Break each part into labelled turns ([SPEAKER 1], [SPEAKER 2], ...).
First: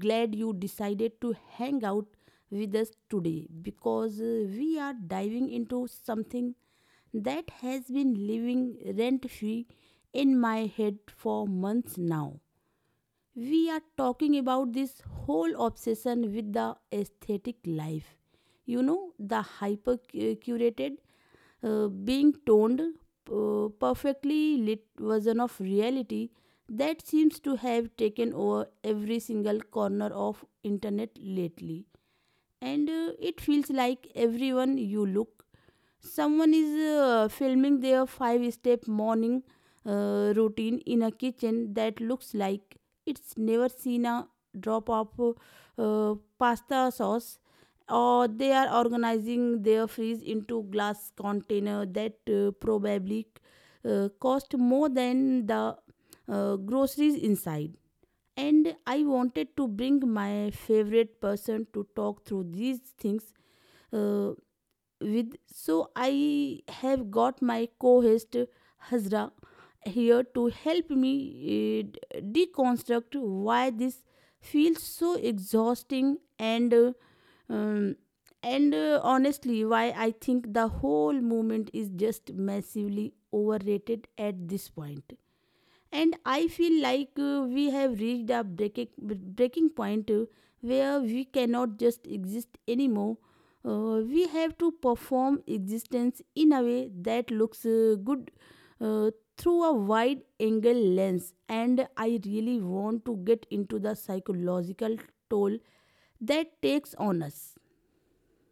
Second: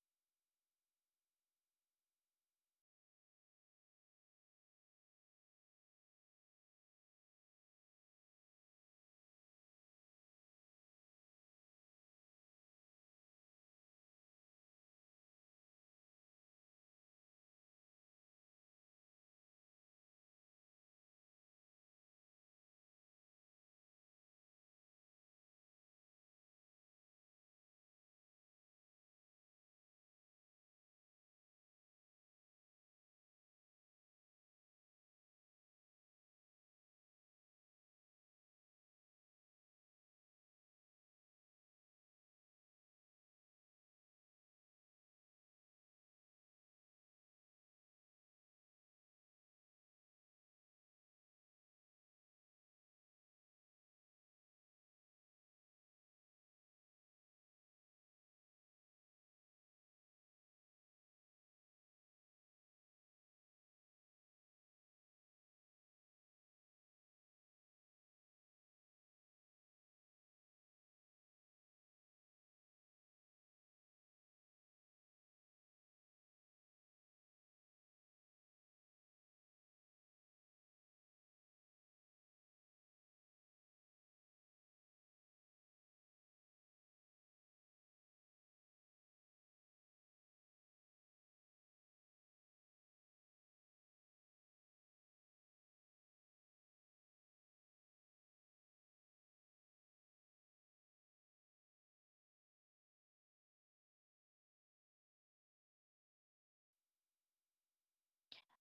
[SPEAKER 1] glad you decided to hang out with us today because we are diving into something that has been living rent free in my head for months now. We are talking about this whole obsession with the aesthetic life, you know, the hyper curated, being toned, perfectly lit version of reality that seems to have taken over every single corner of internet lately. And it feels like everyone you look, someone is filming their five step morning routine in a kitchen that looks like it's never seen a drop of pasta sauce, or they are organizing their fridge into glass container that probably cost more than the groceries inside. And I wanted to bring my favorite person to talk through these things uh, with. So I have got my co-host Hazra here to help me deconstruct why this feels so exhausting, and um, honestly why I think the whole movement is just massively overrated at this point. And I feel like we have reached a breaking point, where we cannot just exist anymore. We have to perform existence in a way that looks good uh, through a wide angle lens, and I really want to get into the psychological toll that takes on us.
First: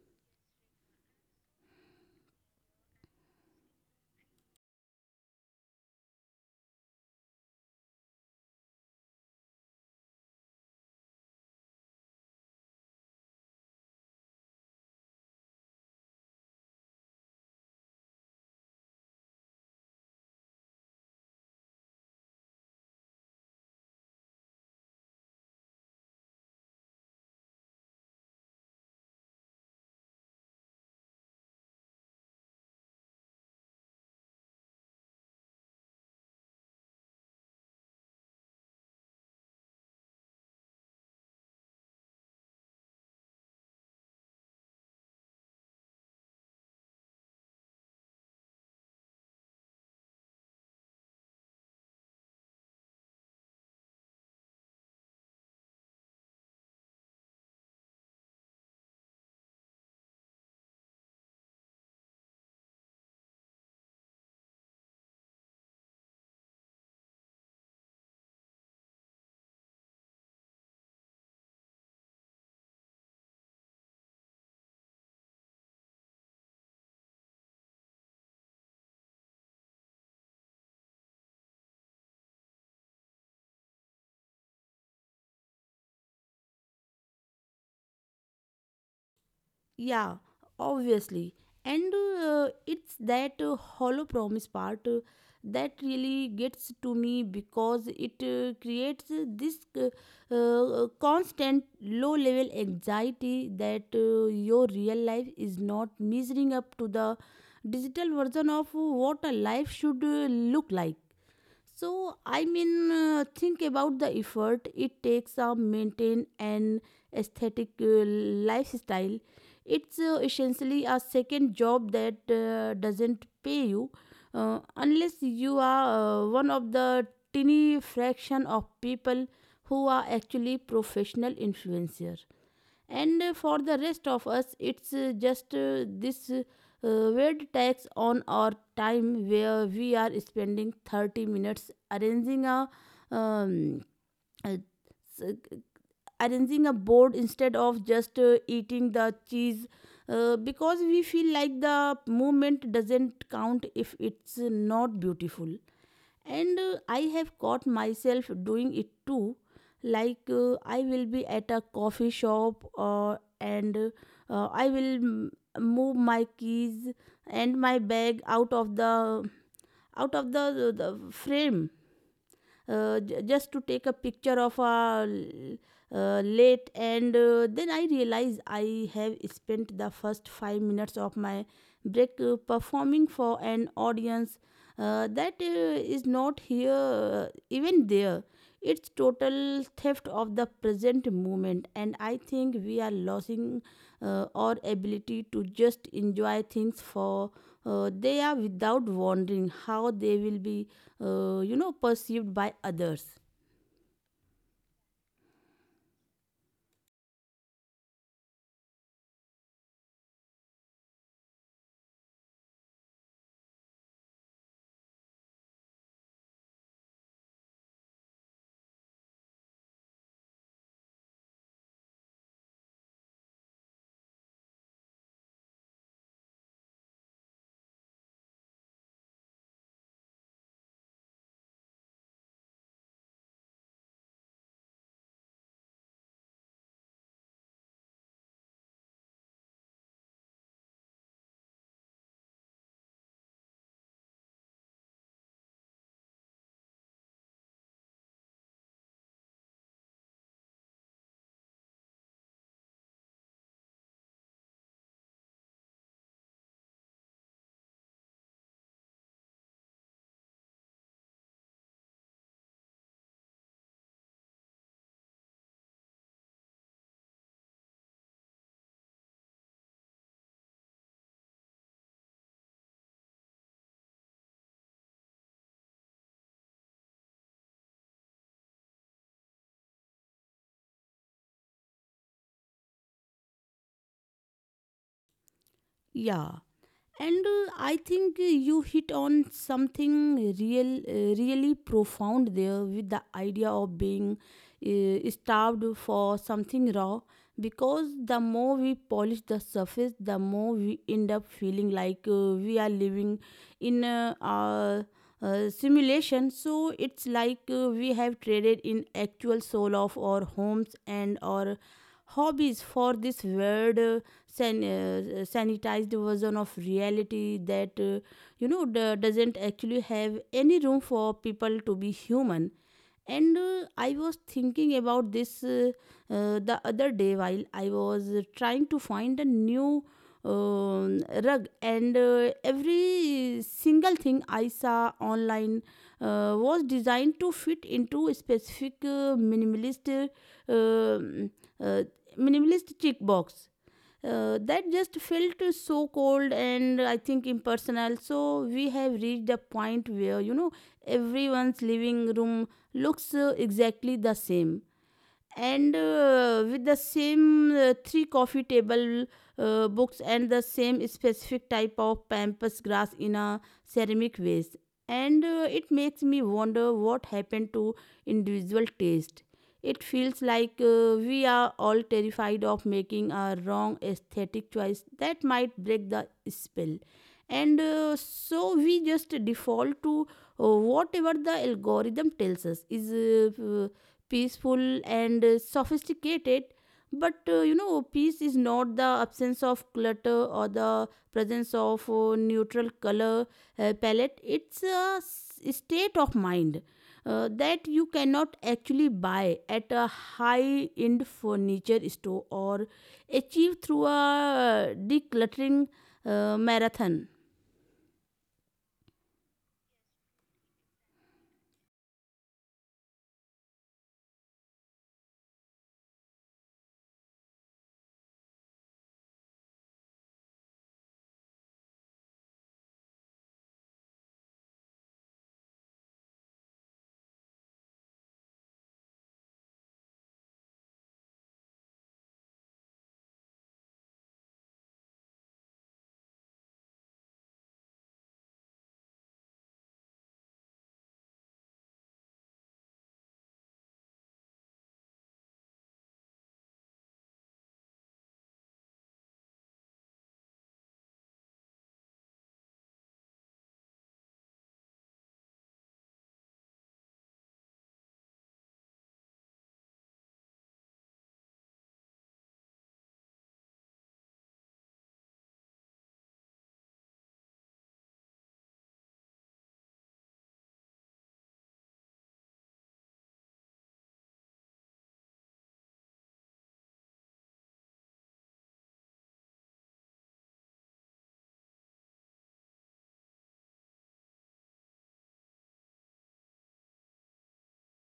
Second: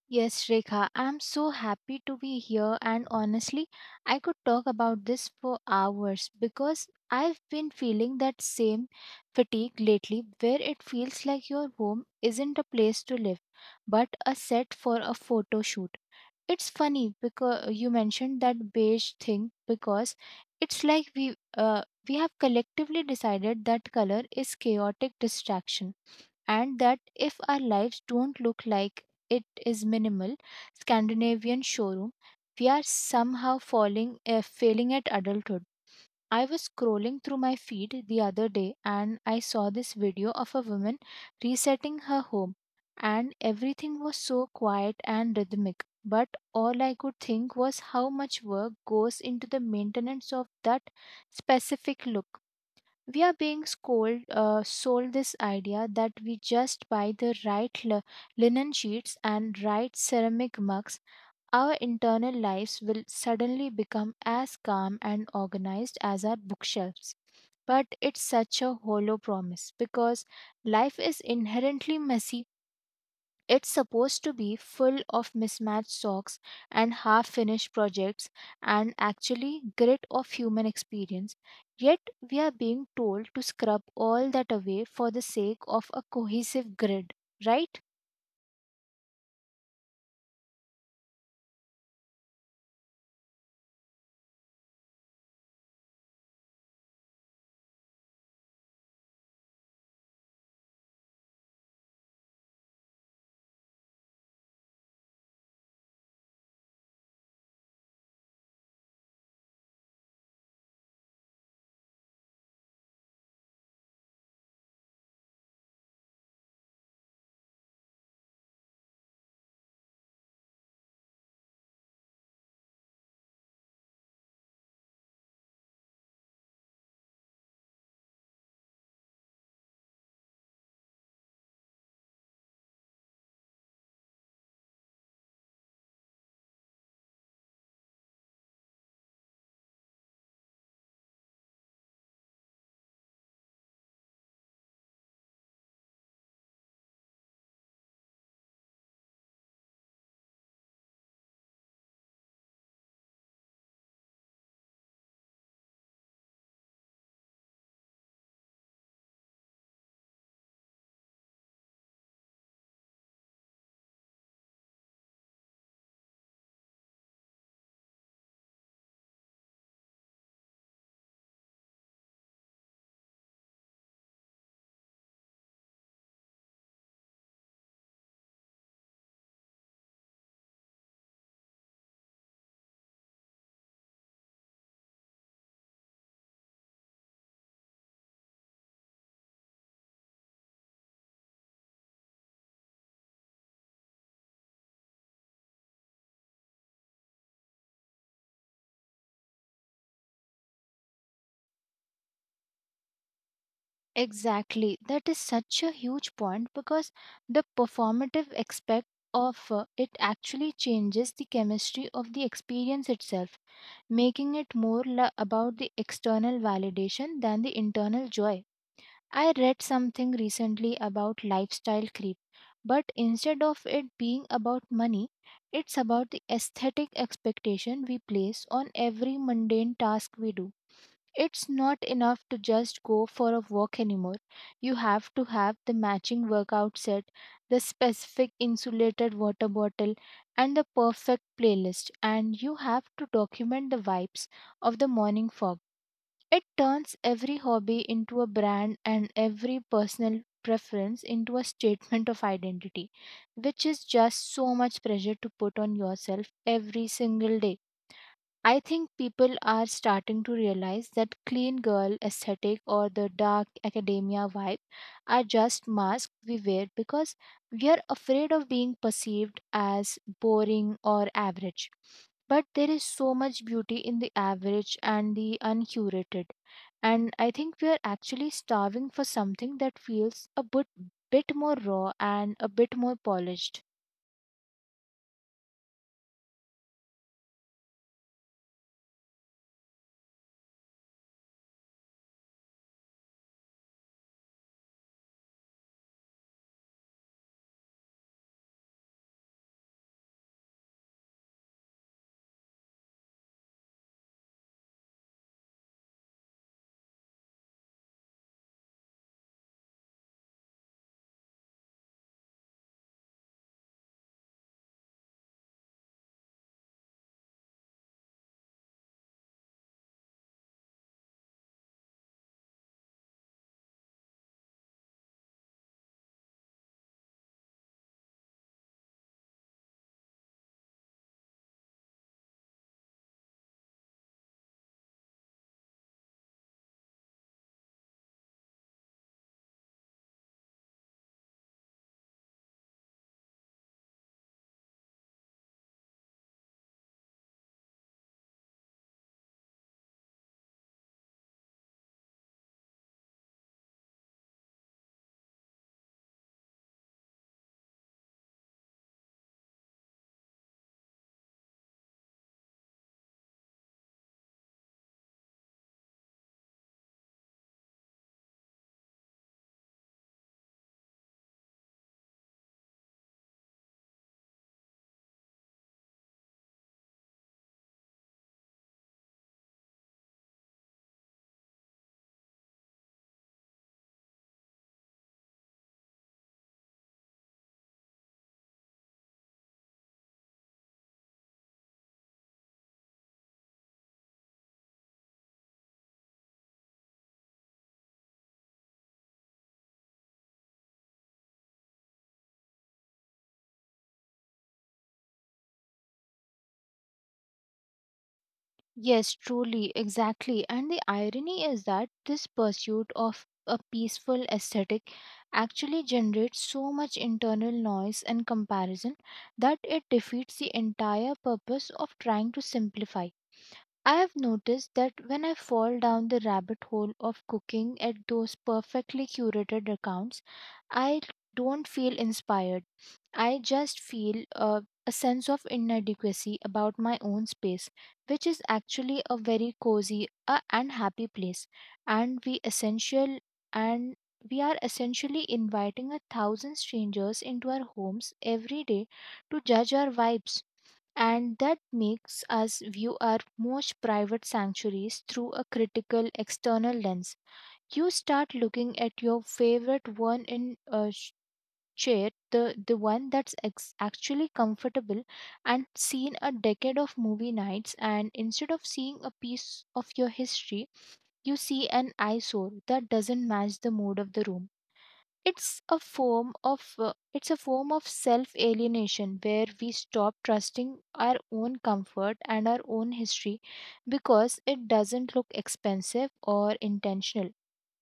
[SPEAKER 2] Yes, Rekha, I'm so happy to be here, and honestly, I could talk about this for hours because I've been feeling that same fatigue lately where it feels like your home isn't a place to live but a set for a photo shoot. It's funny because you mentioned that beige thing because it's like we have collectively decided that color is chaotic distraction and that if our lives don't look like it is minimal Scandinavian showroom, we are somehow falling failing at adulthood. I was scrolling through my feed the other day and I saw this video of a woman resetting her home, and everything was so quiet and rhythmic, but all I could think was how much work goes into the maintenance of that specific look. We are being sold this idea that we just buy the right linen sheets and right ceramic mugs, our internal lives will suddenly become as calm and organized as our bookshelves. But it's such a hollow promise because life is inherently messy. It's supposed to be full of mismatched socks and half finished projects and actually grit of human experience. Yet we are being told to scrub all that away for the sake of a cohesive grid, right?
[SPEAKER 1] Yeah, obviously. And it's that hollow promise part that really gets to me because it creates this constant low level anxiety that your real life is not measuring up to the digital version of what a life should look like. So I mean, think about the effort it takes to maintain an aesthetic lifestyle. It's essentially a second job that doesn't pay you, unless you are one of the tiny fraction of people who are actually professional influencers. And for the rest of us it's just this weird tax on our time where we are spending 30 minutes arranging a um, uh, s- arranging a board instead of just eating the cheese because we feel like the movement doesn't count if it's not beautiful. And I have caught myself doing it too. Like I will be at a coffee shop or and I will move my keys and my bag out of the the frame, just to take a picture of a late. And then I realize I have spent the first 5 minutes of my break performing for an audience that is not here even there. It's total theft of the present moment, and I think we are losing our ability to just enjoy things for they are without wondering how they will be, you know, perceived by others.
[SPEAKER 2] Exactly. That is such a huge point because the performative aspect of it actually changes the chemistry of the experience itself, making it more about the external validation than the internal joy. I read something recently about lifestyle creep, but instead of it being about money, it's about the aesthetic expectation we place on every mundane task we do. It's not enough to just go for a walk anymore. You have to have the matching workout set, the specific insulated water bottle, and the perfect playlist, and you have to document the vibes of the morning fog. It turns every hobby into a brand and every personal preference into a statement of identity, which is just so much pressure to put on yourself every single day. I think people are starting to realize that clean girl aesthetic or the dark academia vibe are just masks we wear because we are afraid of being perceived as boring or average. But there is so much beauty in the average and the uncurated. And I think we are actually starving for something that feels bit more raw and a bit more polished.
[SPEAKER 1] Yeah, and I think you hit on something really profound there with the idea of being starved for something raw, because the more we polish the surface the more we end up feeling like we are living in a, simulation. So it's like we have traded in actual soul of our homes and our hobbies for this weird sanitized version of reality that you know doesn't actually have any room for people to be human. And I was thinking about this the other day while I was trying to find a new uh, rug, and every single thing I saw online was designed to fit into specific minimalist uh, um, uh, minimalist check box that just felt so cold and I think impersonal. So we have reached a point where, you know, everyone's living room looks exactly the same, and with the same three coffee table books and the same specific type of pampas grass in a ceramic vase. And it makes me wonder what happened to individual taste. It feels like we are all terrified of making a wrong aesthetic choice that might break the spell, and so we just default to whatever the algorithm tells us is peaceful and sophisticated. But you know, peace is not the absence of clutter or the presence of neutral color palette. It's a state of mind that you cannot actually buy at a high end furniture store or achieve through a decluttering marathon.
[SPEAKER 2] Yes, truly, exactly. And the irony is that this pursuit of a peaceful aesthetic actually generates so much internal noise and comparison that it defeats the entire purpose of trying to simplify. I have noticed that when I fall down the rabbit hole of cooking at those perfectly curated accounts, I don't feel inspired. I just feel a sense of inadequacy about my own space, which is actually a very cozy and happy place. And we essential and we are essentially inviting a thousand strangers into our homes every day to judge our vibes, and that makes us view our most private sanctuaries through a critical external lens. You start looking at your favorite one in a sh- chair, the one that's actually comfortable, and seen a decade of movie nights, and instead of seeing a piece of your history, you see an eyesore that doesn't match the mood of the room. it's a form of uh, it's a form of self alienation where we stop trusting our own comfort and our own history because it doesn't look expensive or intentional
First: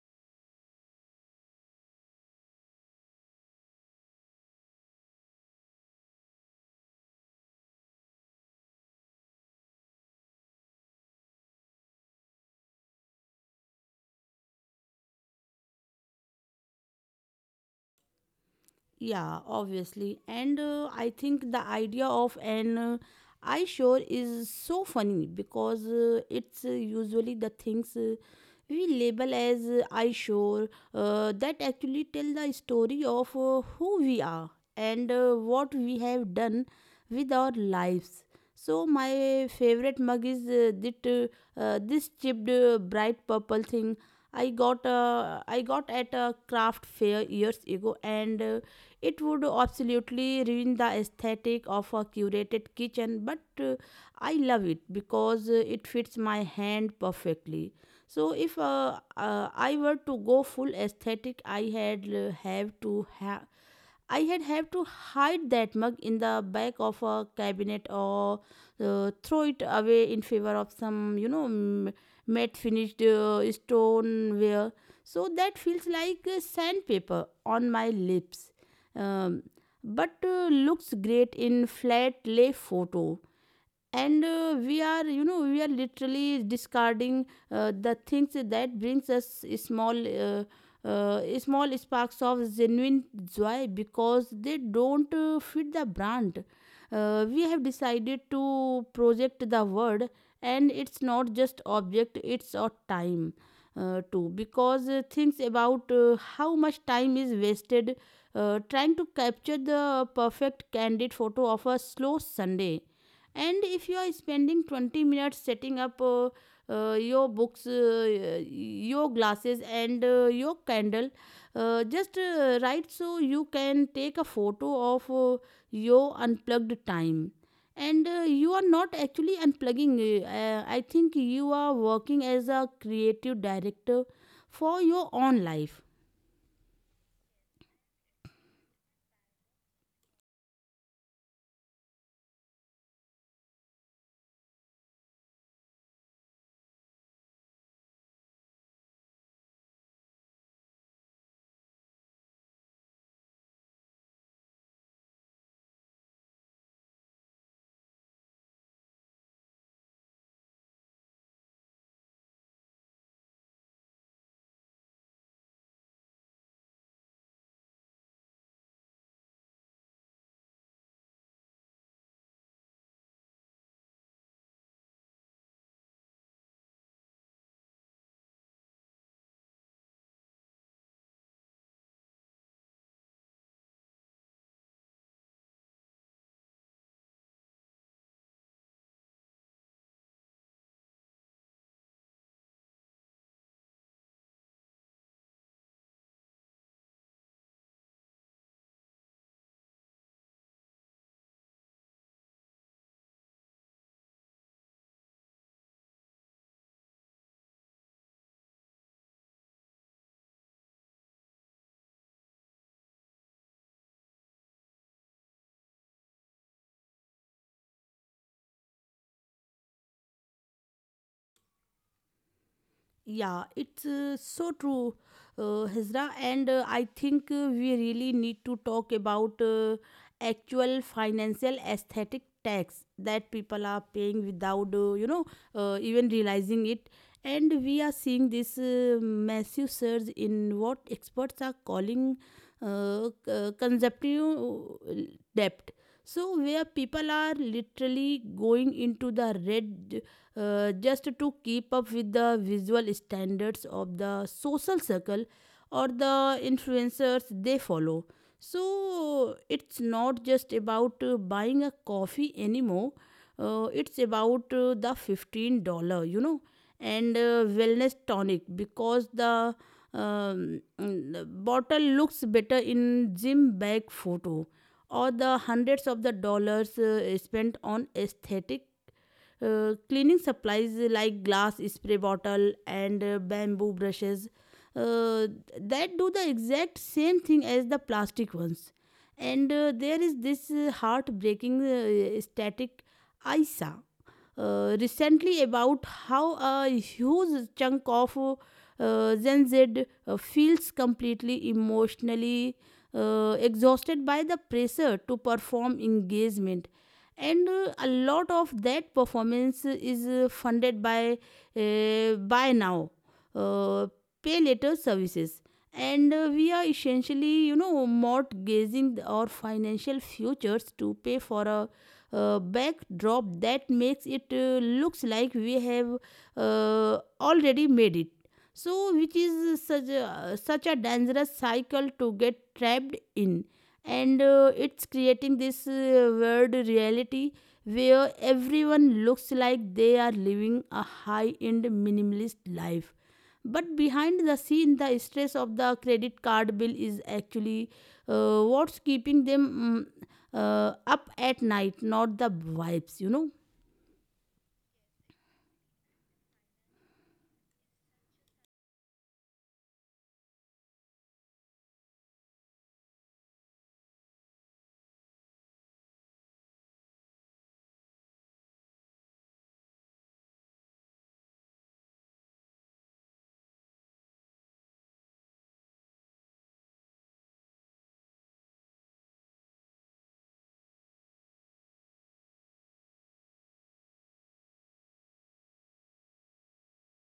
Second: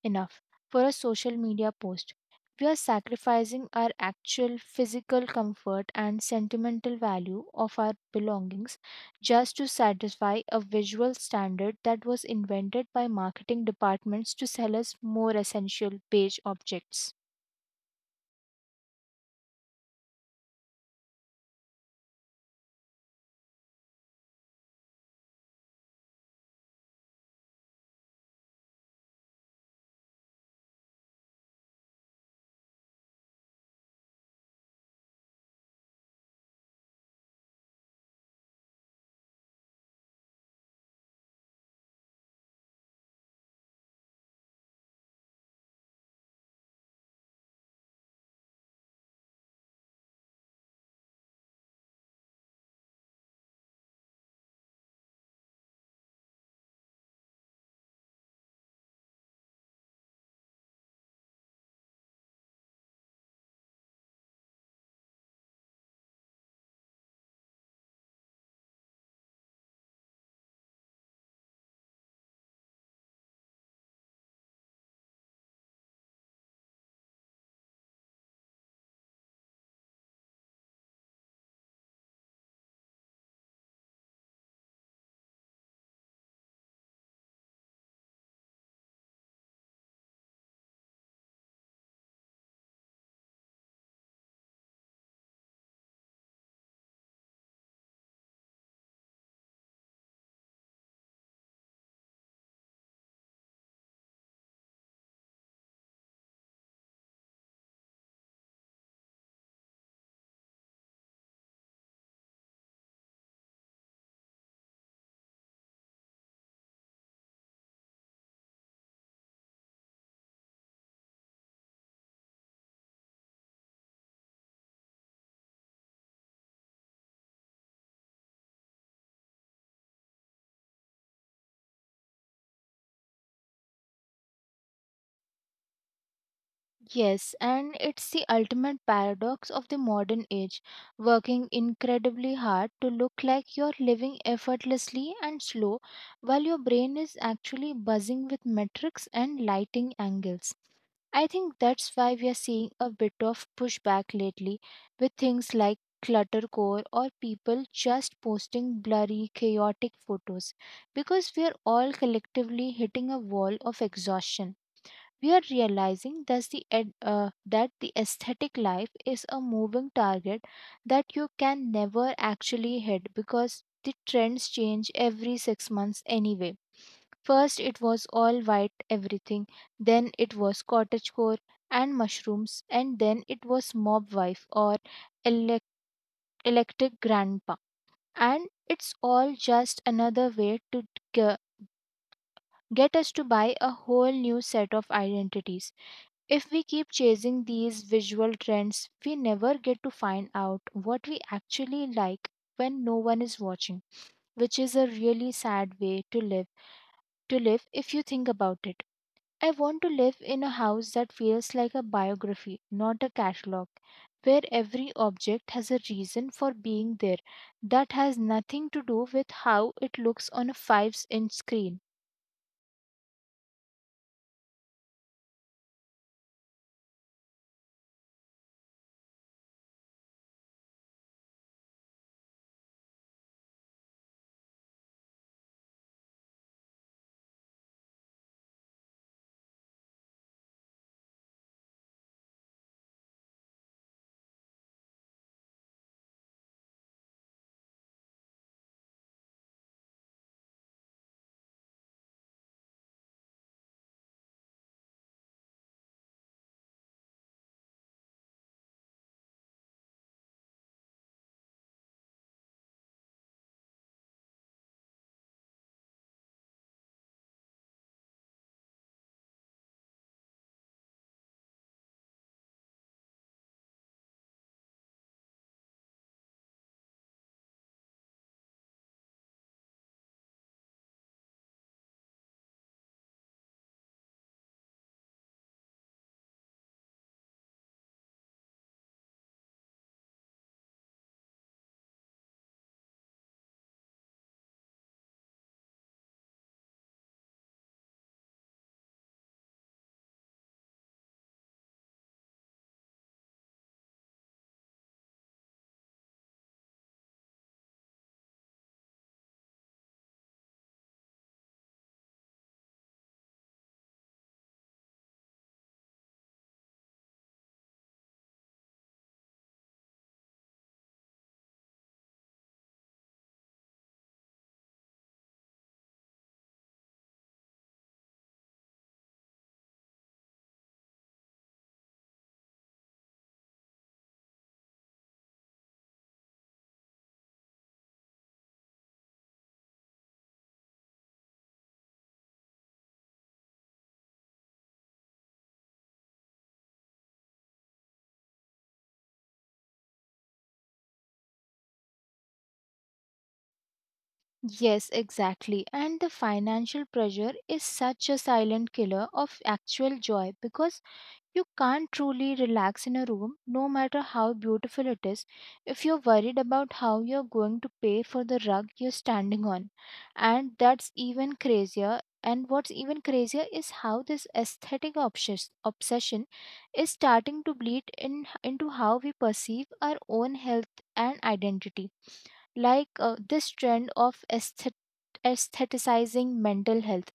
[SPEAKER 2] enough for a social media post. We are sacrificing our actual physical comfort and sentimental value of our belongings just to satisfy a visual standard that was invented by marketing departments to sell us more essential beige objects.
[SPEAKER 1] Yeah, obviously. And I think the idea of an eye shore is so funny because it's usually the things we label as eye shore that actually tell the story of who we are and what we have done with our lives. So my favorite mug is that this chipped bright purple thing I got at a craft fair years ago, and it would absolutely ruin the aesthetic of a curated kitchen. But I love it because it fits my hand perfectly. So if I were to go full aesthetic, I had have to hide that mug in the back of a cabinet, or throw it away in favor of some, you know, matte finished stoneware. So that feels like sandpaper on my lips, um, but looks great in flat lay photo. And we are, you know, we are literally discarding the things that brings us small sparks of genuine joy because they don't fit the brand we have decided to project the word. And it's not just object, it's a time too, because things about how much time is wasted trying to capture the perfect candid photo of a slow Sunday. And if you are spending 20 minutes setting up your books your glasses and your candle just write so you can take a photo of your unplugged time, and you are not actually unplugging, I think you are working as a creative director for your own life.
[SPEAKER 2] Yes, and it's the ultimate paradox of the modern age, working incredibly hard to look like you're living effortlessly and slow while your brain is actually buzzing with metrics and lighting angles. I think that's why we are seeing a bit of pushback lately with things like cluttercore or people just posting blurry, chaotic photos because we are all collectively hitting a wall of exhaustion. We are realizing that that the aesthetic life is a moving target that you can never actually hit because the trends change every 6 months anyway. First, it was all white everything, then it was cottagecore and mushrooms, and then it was mob wife or elec- electric grandpa. And it's all just another way to get us to buy a whole new set of identities. If we keep chasing these visual trends, we never get to find out what we actually like when no one is watching, which is a really sad way to live if you think about it. I want to live in a house that feels like a biography, not a catalog, where every object has a reason for being there that has nothing to do with how it looks on a 5-inch screen.
[SPEAKER 1] Yeah, it's so true, Hezra. And I think we really need to talk about actual financial aesthetic tax that people are paying without, you know, even realizing it. And we are seeing this massive surge in what experts are calling consumptive debt, so where people are literally going into the red just to keep up with the visual standards of the social circle or the influencers they follow. So it's not just about buying a coffee anymore. It's about the $15, you know, and wellness tonic, because the bottle looks better in gym bag photo, or the hundreds of the dollars spent on aesthetic cleaning supplies like glass spray bottle and bamboo brushes uh, that do the exact same thing as the plastic ones. And there is this heartbreaking static I saw recently about how a huge chunk of Gen Z feels completely emotionally exhausted by the pressure to perform engagement. And a lot of that performance is funded by now uh, pay later services. And we are essentially, you know, mortgaging our financial futures to pay for a backdrop that makes it looks like we have already made it, so which is such a dangerous cycle to get trapped in. And it's creating this weird reality where everyone looks like they are living a high end minimalist life, but behind the scene the stress of the credit card bill is actually what's keeping them mm, up at night, not the vibes, you know.
[SPEAKER 2] Yes, exactly. And the financial pressure is such a silent killer of actual joy because you can't truly relax in a room, no matter how beautiful it is, if you're worried about how you're going to pay for the rug you're standing on. And that's even crazier. And what's even crazier is how this aesthetic obsession is starting to bleed into how we perceive our own health and identity, like this trend of aestheticizing mental health.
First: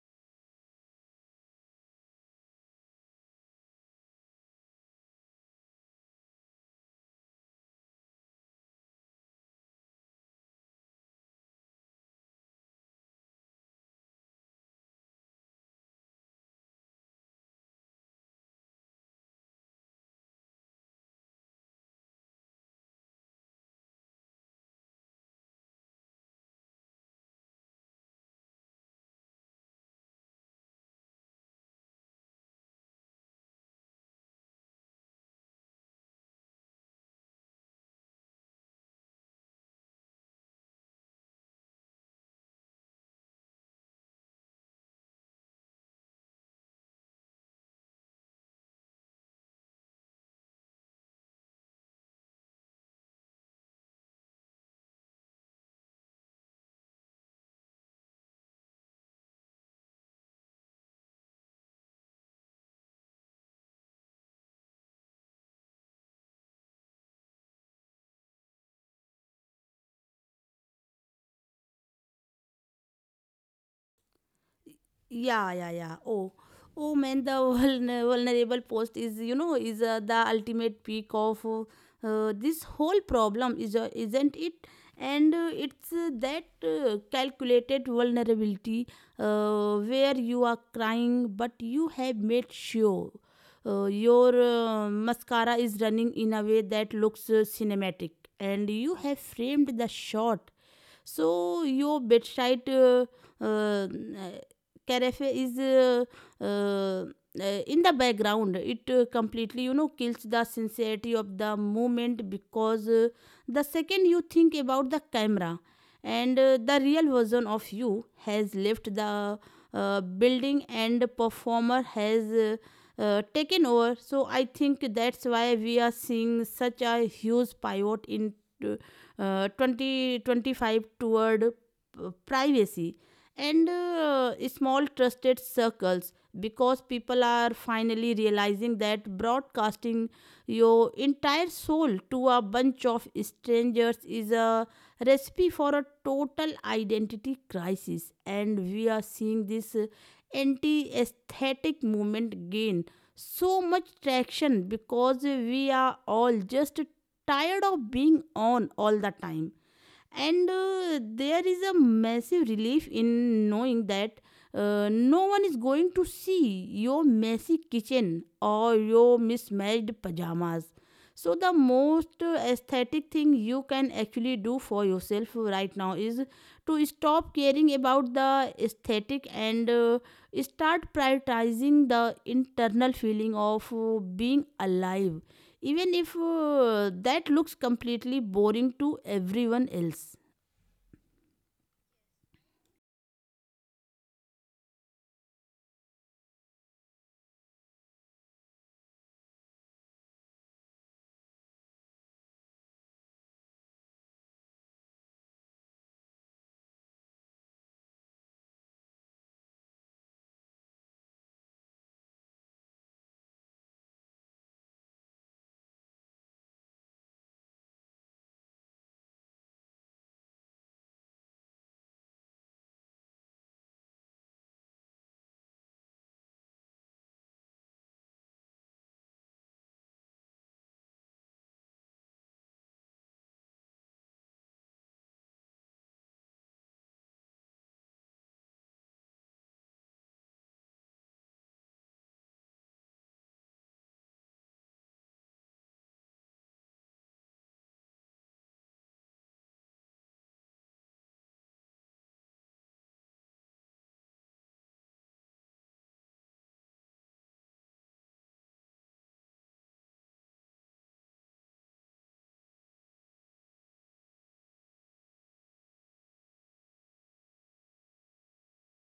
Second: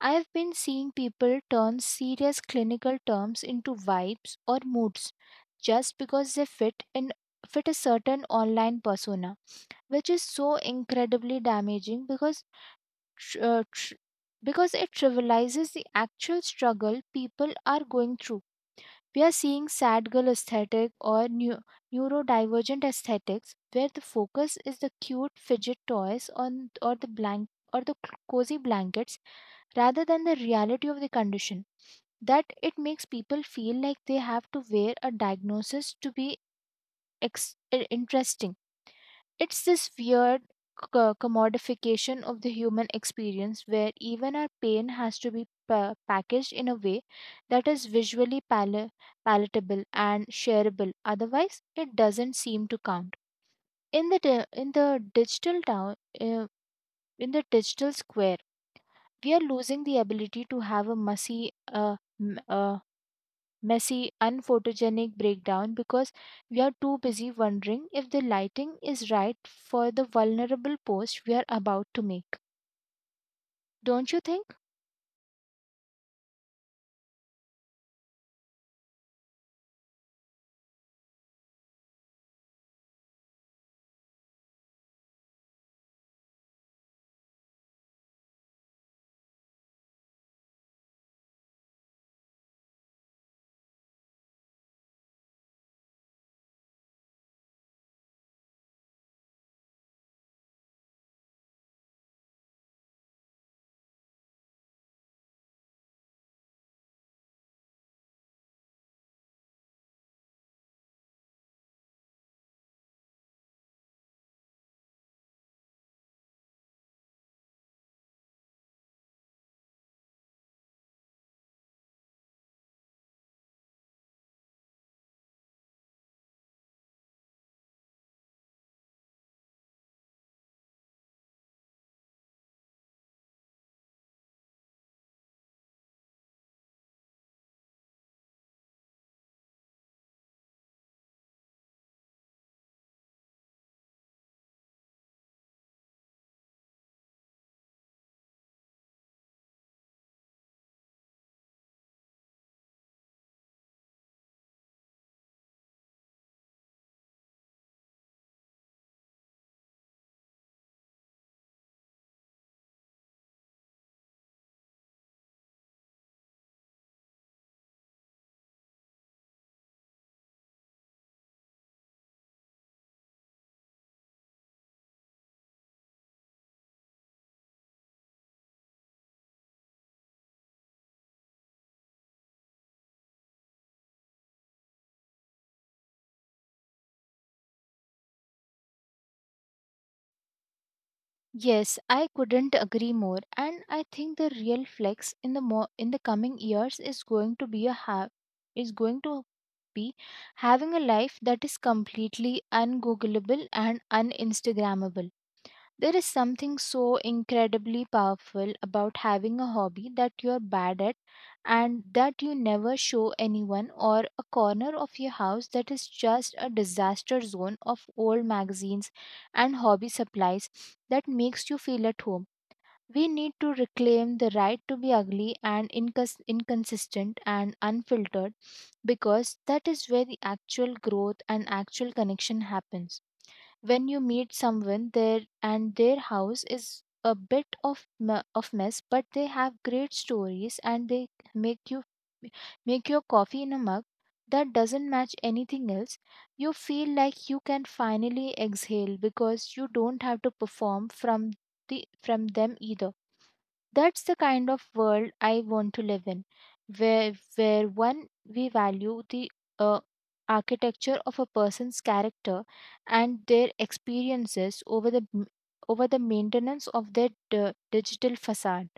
[SPEAKER 2] I've been seeing people turn serious clinical terms into vibes or moods just because they fit a certain online persona, which is so incredibly damaging because tr- uh, tr- because it trivializes the actual struggle people are going through. We are seeing sad girl aesthetic or neurodivergent aesthetics where the focus is the cute fidget toys on or the blank or the cozy blankets rather than the reality of the condition, that it makes people feel like they have to wear a diagnosis to be ex- interesting. It's this weird commodification of the human experience where even our pain has to be packaged in a way that is visually palatable and shareable. Otherwise, it doesn't seem to count. In the di- in the digital town, uh, in the digital square, we are losing the ability to have a uh, messy, unphotogenic breakdown because we are too busy wondering if the lighting is right for the vulnerable post we are about to make. Don't you think?
[SPEAKER 1] Yeah, yeah, yeah. Oh, oh man, the vulnerable post is, you know, is the ultimate peak of this whole problem, is isn't it? And it's that calculated vulnerability where you are crying, but you have made sure your mascara is running in a way that looks cinematic, and you have framed the shot so your bedside uh, carafe is in the background. It completely, you know, kills the sincerity of the moment, because the second you think about the camera, and the real version of you has left the building and performer has taken over. So I think that's why we are seeing such a huge pivot in 2025 toward privacy and small trusted circles, because people are finally realizing that broadcasting your entire soul to a bunch of strangers is a recipe for a total identity crisis, and we are seeing this anti aesthetic movement gain so much traction because we are all just tired of being on all the time. And there is a massive relief in knowing that no one is going to see your messy kitchen or your mismatched pajamas. So the most aesthetic thing you can actually do for yourself right now is to stop caring about the aesthetic and start prioritizing the internal feeling of being alive, even if that looks completely boring to everyone else.
[SPEAKER 2] Yes, I couldn't agree more, and I think the real flex in the coming years is going to be a ha- is going to be having a life that is completely ungoogleable and uninstagrammable. There is something so incredibly powerful about having a hobby that you're bad at and that you never show anyone, or a corner of your house that is just a disaster zone of old magazines and hobby supplies that makes you feel at home. We need to reclaim the right to be ugly and inconsistent and unfiltered because that is where the actual growth and actual connection happens. When you meet someone there and their house is a bit of mess, but they have great stories and they make you make your coffee in a mug that doesn't match anything else, you feel like you can finally exhale because you don't have to perform from the from them either. That's the kind of world I want to live in, where one we value the uh, architecture of a person's character and their experiences over the maintenance of their digital facade.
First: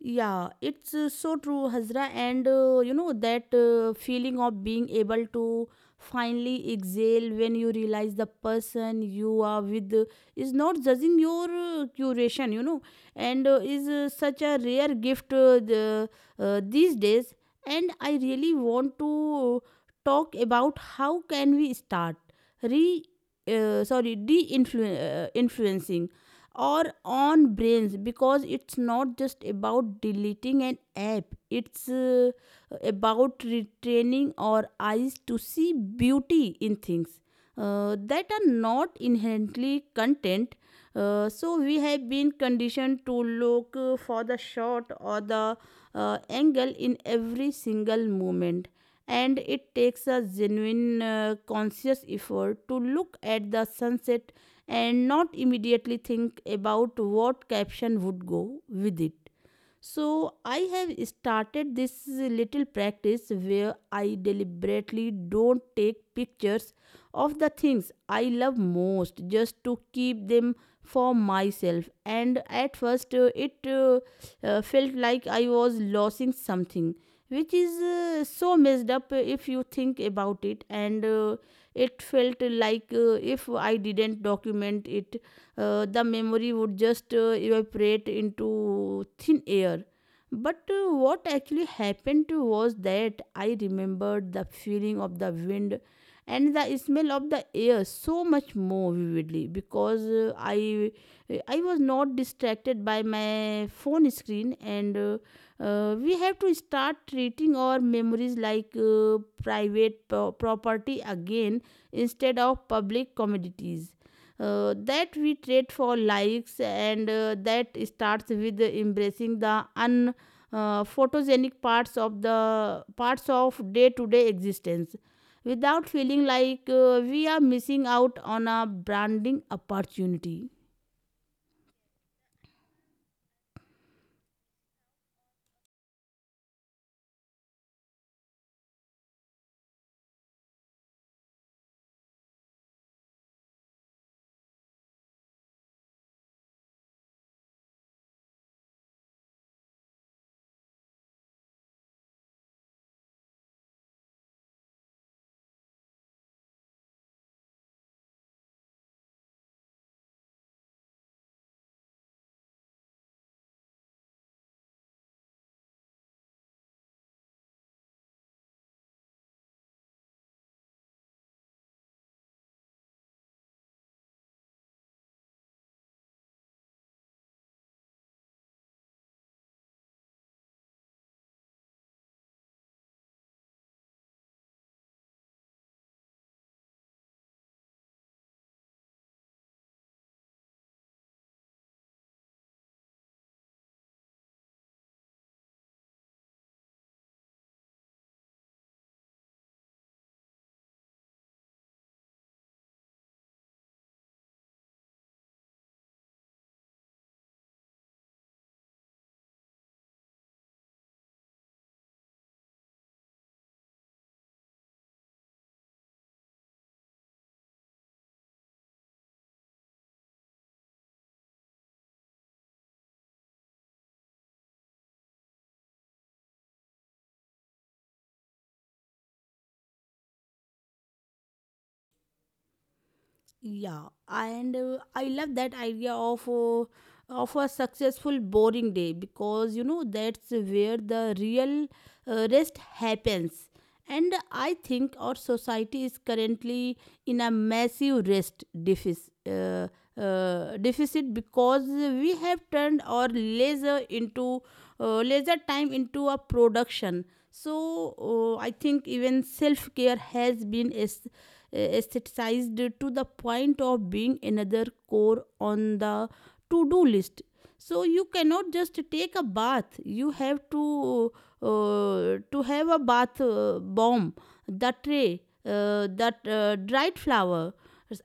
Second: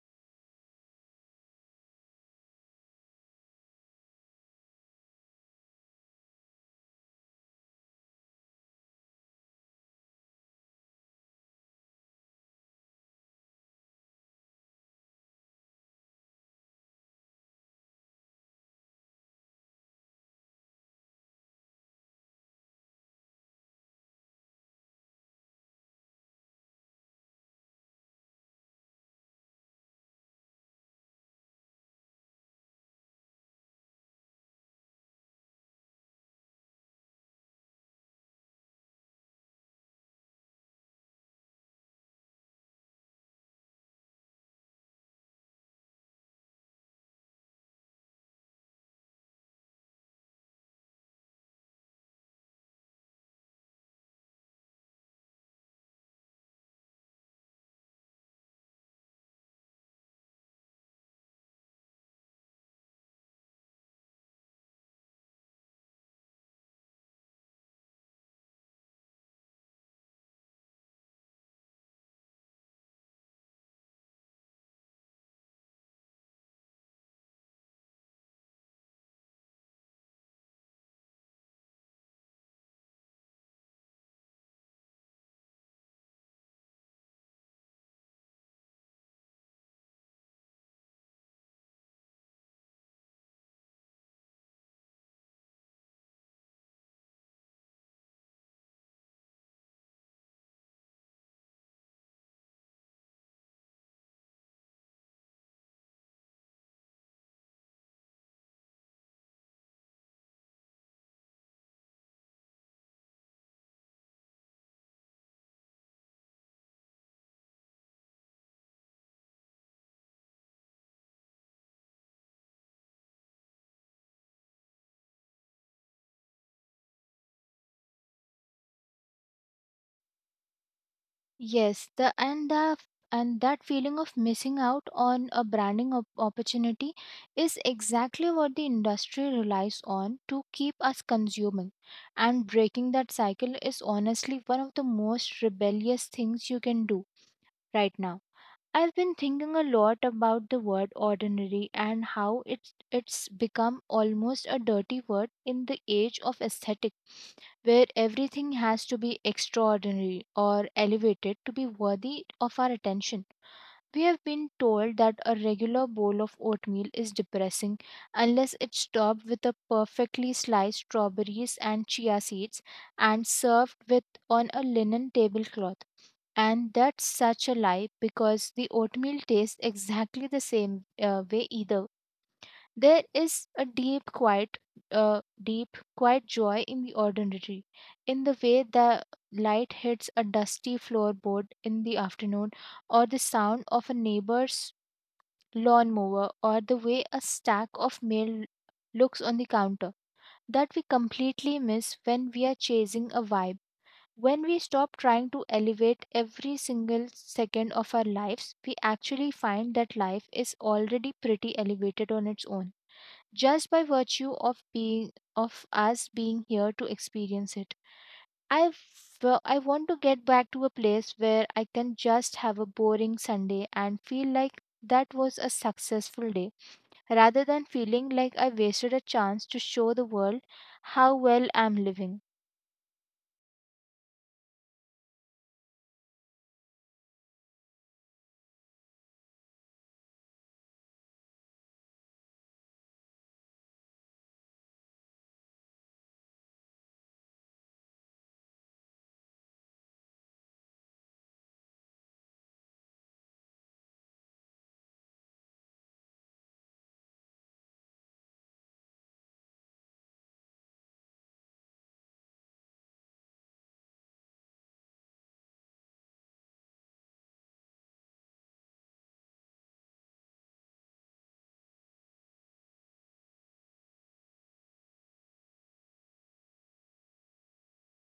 [SPEAKER 1] Yeah, it's so true, Hazra. And you know, that feeling of being able to finally exhale when you realize the person you are with is not judging your curation, you know, and is such a rare gift these days. And I really want to talk about how can we start re sorry de-influencing or on brains, because it's not just about deleting an app. It's about retraining our eyes to see beauty in things that are not inherently content. So we have been conditioned to look for the shot or the angle in every single moment. And it takes a genuine conscious effort to look at the sunset and not immediately think about what caption would go with it. So I have started this little practice where I deliberately don't take pictures of the things I love most, just to keep them for myself. And at first, it felt like I was losing something, which is so messed up if you think about it. And it felt like if I didn't document it, the memory would just evaporate into thin air. But what actually happened was that I remembered the feeling of the wind and the smell of the air so much more vividly, because I was not distracted by my phone screen, and we have to start treating our memories like property again instead of public commodities that we trade for likes. And that starts with embracing the un photogenic parts of day to day existence without feeling like we are missing out on a branding opportunity.
[SPEAKER 2] Yes, the and that feeling of missing out on a branding opportunity is exactly what the industry relies on to keep us consuming. And breaking that cycle is honestly one of the most rebellious things you can do right now. I've been thinking a lot about the word ordinary and how it's become almost a dirty word in the age of aesthetics where everything has to be extraordinary or elevated to be worthy of our attention. We have been told that a regular bowl of oatmeal is depressing unless it's topped with a perfectly sliced strawberries and chia seeds and served with on a linen tablecloth. And that's such a lie because the oatmeal tastes exactly the same way either. There is a deep, quiet joy in the ordinary, in the way the light hits a dusty floorboard in the afternoon, or the sound of a neighbor's lawnmower, or the way a stack of mail looks on the counter, that we completely miss when we are chasing a vibe. When we stop trying to elevate every single second of our lives, we actually find that life is already pretty elevated on its own just by virtue of being of us being here to experience it. I I want to get back to a place where I can just have a boring Sunday and feel like that was a successful day rather than feeling like I wasted a chance to show the world how well I'm living.
[SPEAKER 1] Yeah, and I love that idea of a successful boring day, because you know that's where the real rest happens. And I think our society is currently in a massive rest deficit, because we have turned our leisure time into a production. So I think even self care has been aestheticized to the point of being another core on the to do list. So you cannot just take a bath. You have to have a bath bomb, the tray, that dried flower,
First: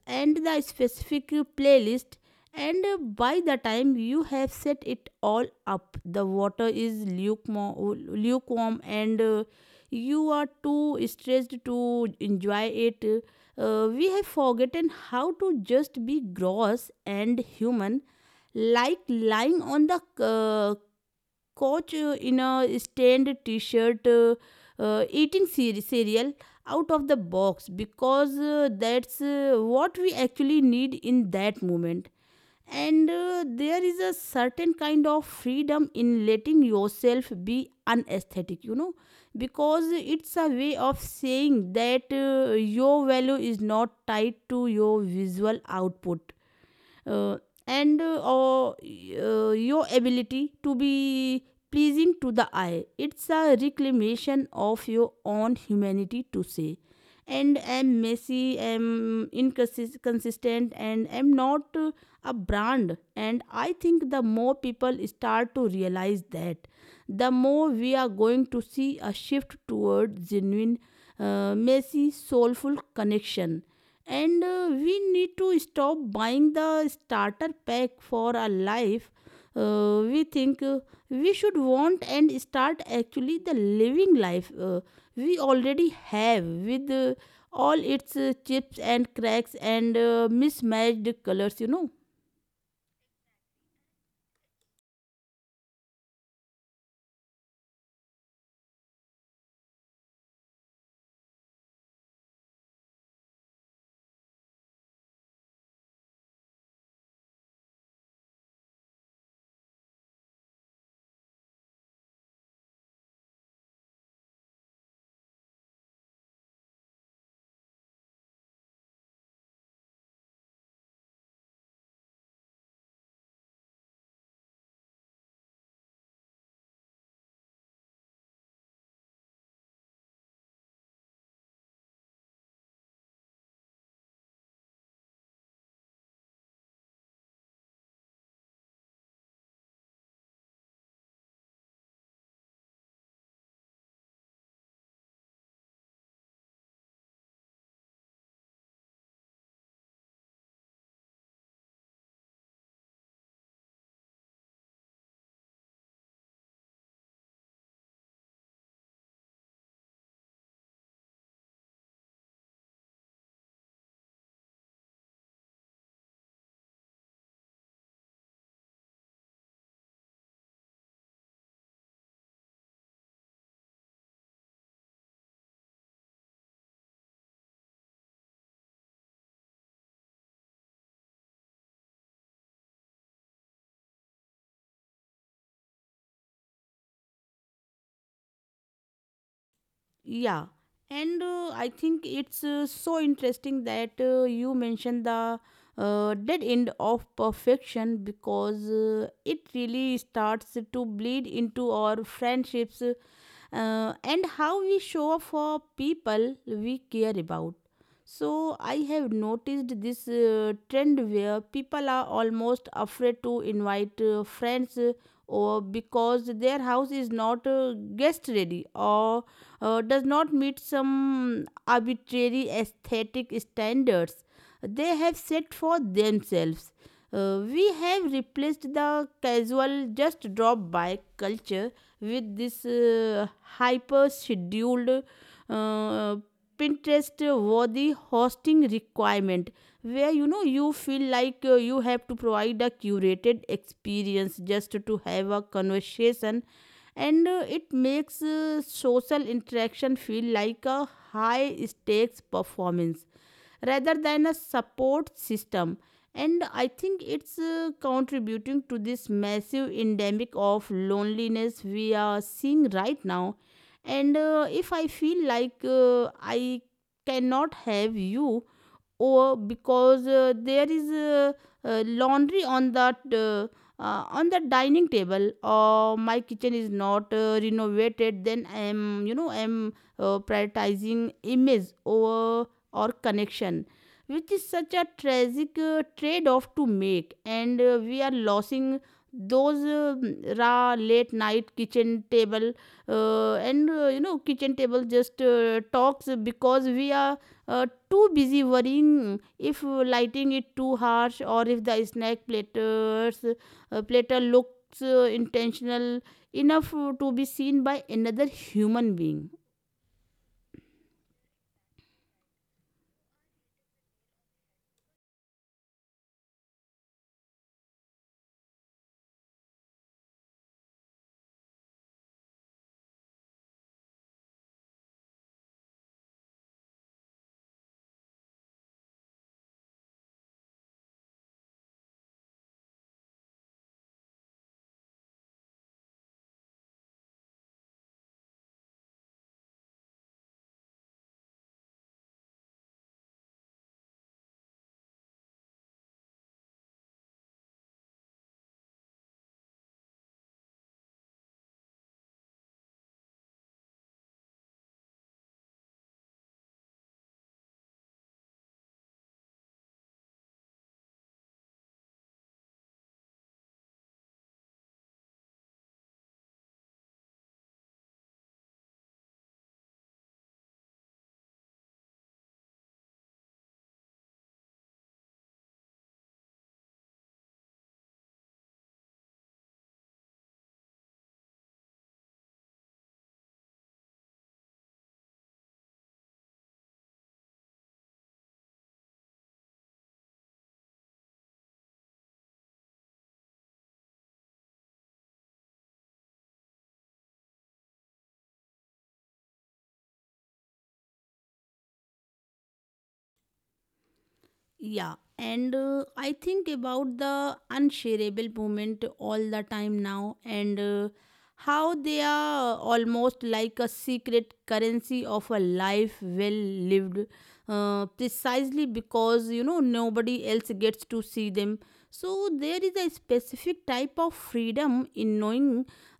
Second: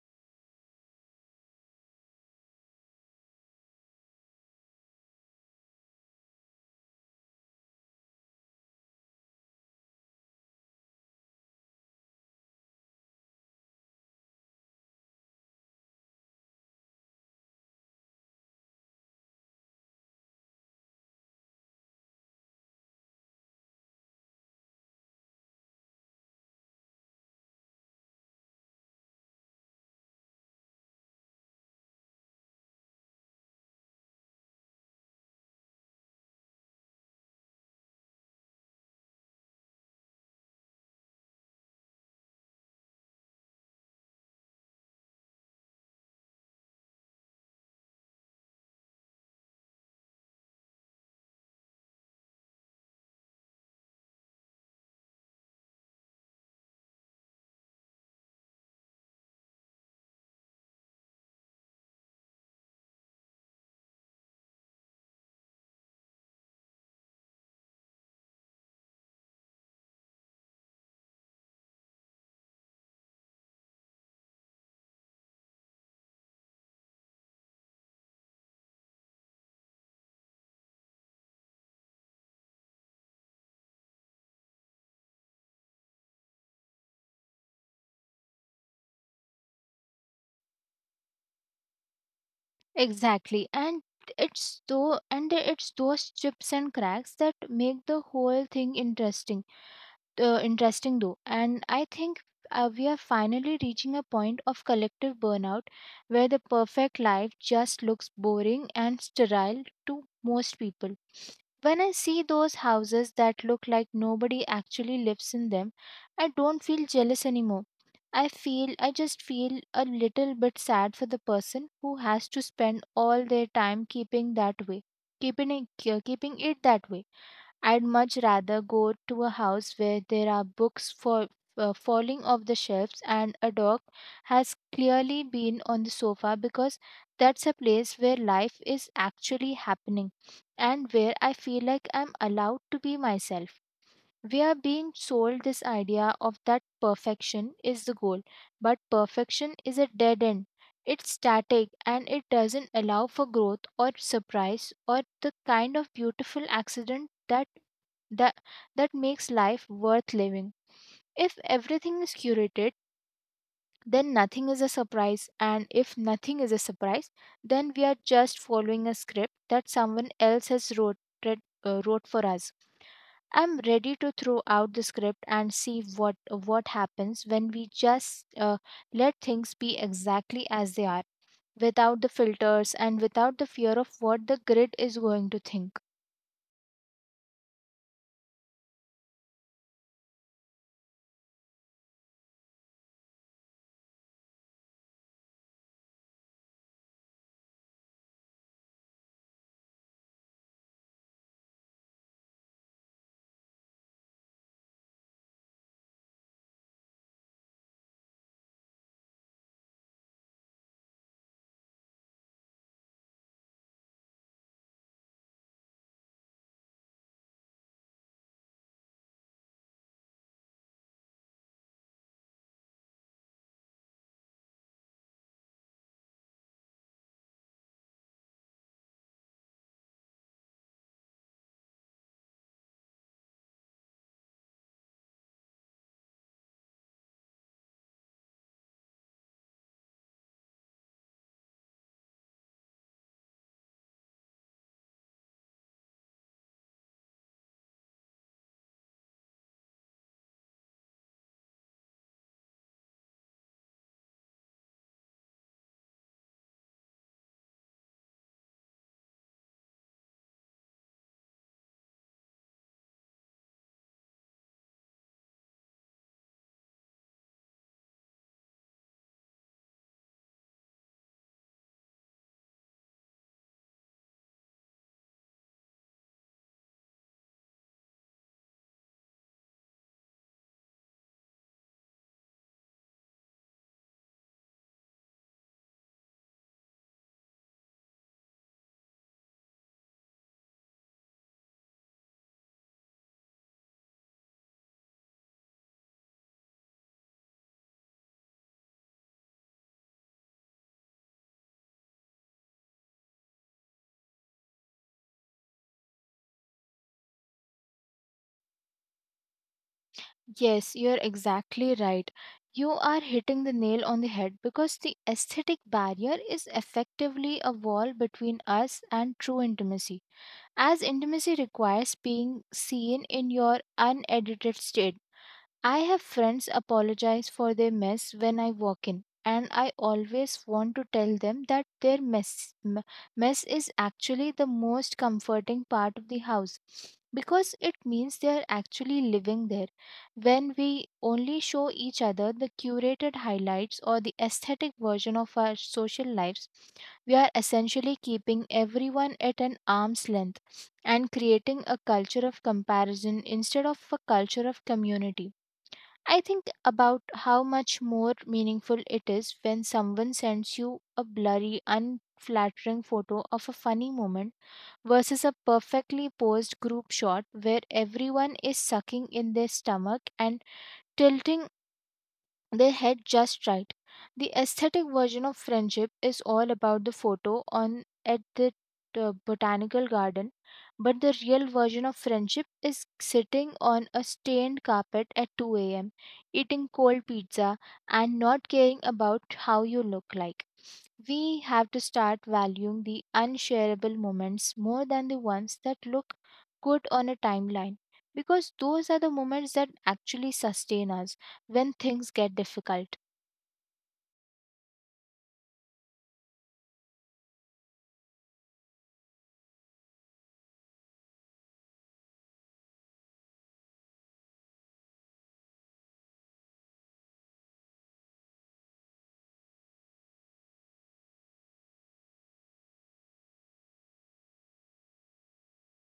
[SPEAKER 1] and the specific playlist. And by the time you have set it all up, the water is lukewarm and you are too stressed to enjoy it. We have forgotten how to just be gross and human, like lying on the couch in a stained t shirt, eating cereal out of the box, because that's what we actually need in that moment. And there is a certain kind of freedom in letting yourself be unaesthetic, you know, because it's a way of saying that your value is not tied to your visual output uh, and or your ability to be pleasing to the eye. It's a reclamation of your own humanity to say and am messy, am inconsistent, and am not a brand. And I think the more people start to realize that, the more we are going to see a shift toward genuine, messy, soulful connection. And we need to stop buying the starter pack for our life we think we should want, and start actually the living life we already have, with all its chips and cracks and mismatched colors, you know.
[SPEAKER 2] Exactly. And it's those chips and cracks that make the whole thing interesting interesting though. And I think we are finally reaching a point of collective burnout where the perfect life just looks boring and sterile to most people. When I see those houses that look like nobody actually lives in them, I don't feel jealous anymore. I just feel a little bit sad for the person who has to spend all their time keeping it, keeping it that way. I'd much rather go to a house where there are books for falling off the shelves and a dog has clearly been on the sofa, because that's a place where life is actually happening and where I feel like I'm allowed to be myself. We are being sold this idea of that perfection is the goal, but perfection is a dead end. It's static and it doesn't allow for growth or surprise or the kind of beautiful accident that that makes life worth living. If everything is curated, then nothing is a surprise, and if nothing is a surprise, then we are just following a script that someone else has wrote for us. I'm ready to throw out the script and see what happens when we just let things be exactly as they are, without the filters and without the fear of what the grid is going to think.
[SPEAKER 1] Yeah, and I think it's so interesting that you mentioned the dead end of perfection, because it really starts to bleed into our friendships and how we show up for people we care about. So, I have noticed this trend where people are almost afraid to invite friends or because their house is not guest ready or does not meet some arbitrary aesthetic standards they have set for themselves. We have replaced the casual just drop by culture with this hyper scheduled uh, Pinterest worthy hosting requirement where, you know, you feel like you have to provide a curated experience just to have a conversation. And it makes social interaction feel like a high stakes performance rather than a support system, and I think it's contributing to this massive endemic of loneliness we are seeing right now. And if I feel like I cannot have you or because there is laundry on that on the dining table, or my kitchen is not renovated, then I am, you know, I am prioritizing image over or connection, which is such a tragic trade off to make. And we are losing those raw late night kitchen table and you know kitchen table just talks, because we are too busy worrying if lighting it too harsh or if the snack platter looks intentional enough to be seen by another human being.
[SPEAKER 2] Yes, you're exactly right. You are hitting the nail on the head because the aesthetic barrier is effectively a wall between us and true intimacy. As intimacy requires being seen in your unedited state. I have friends apologize for their mess when I walk in, and I always want to tell them that their m- mess is actually the most comforting part of the house because it means they are actually living there. When we only show each other the curated highlights or the aesthetic version of our social lives, we are essentially keeping everyone at an arm's length and creating a culture of comparison instead of a culture of community. I think about how much more meaningful it is when someone sends you a blurry, unflattering photo of a funny moment versus a perfectly posed group shot where everyone is sucking in their stomach and tilting they had just right. The aesthetic version of friendship is all about the photo on at the botanical garden, but the real version of friendship is sitting on a stained carpet at 2 a.m., eating cold pizza and not caring about how you look like. We have to start valuing the unshareable moments more than the ones that look good on a timeline, because those are the moments that actually sustain us when things get difficult.
[SPEAKER 1] Yeah, and I think about the unshareable moment all the time now, and how they are almost like a secret currency of a life well lived, precisely because, you know, nobody else gets to see them. So there is a specific type of freedom in knowing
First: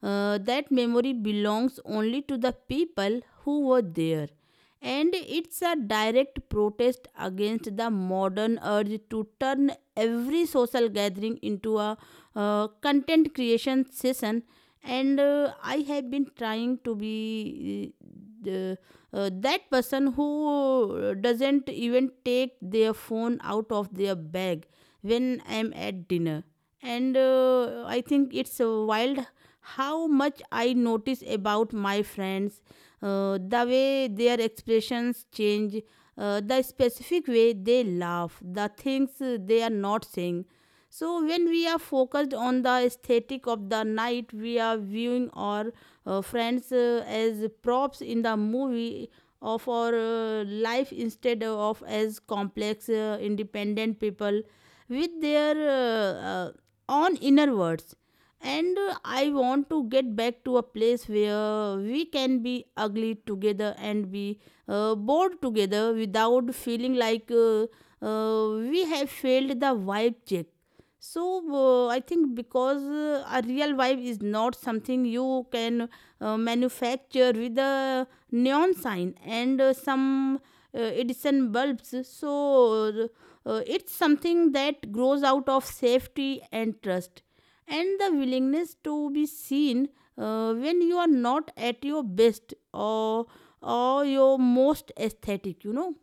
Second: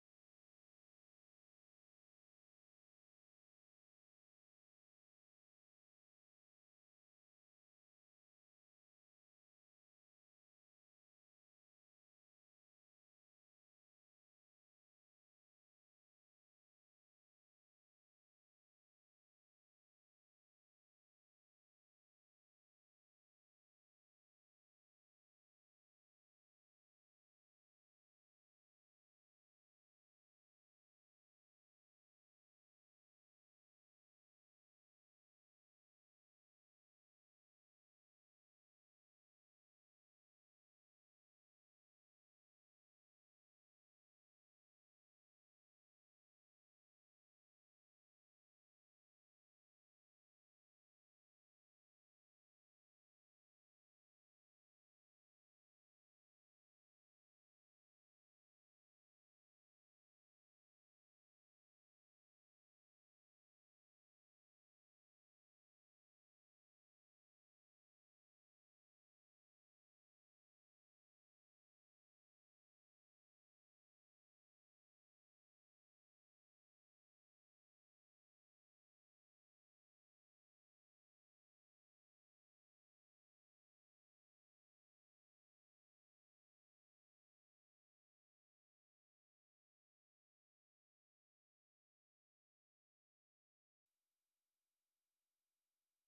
[SPEAKER 1] that memory belongs only to the people who were there. And it's a direct protest against the modern urge to turn every social gathering into a content creation session. And I have been trying to be the, that person who doesn't even take their phone out of their bag when I'm at dinner. And I think it's wild how much I notice about my friends, the way their expressions change, the specific way they laugh, the things they are not saying. So when we are focused on the aesthetic of the night, we are viewing our friends as props in the movie of our life instead of as complex, independent people with their own inner words. And I want to get back to a place where we can be ugly together and be bored together without feeling like we have failed the vibe check. So I think because a real vibe is not something you can manufacture with a neon sign and some Edison bulbs. So it's something that grows out of safety and trust and the willingness to be seen when you are not at your best or your most aesthetic. You know.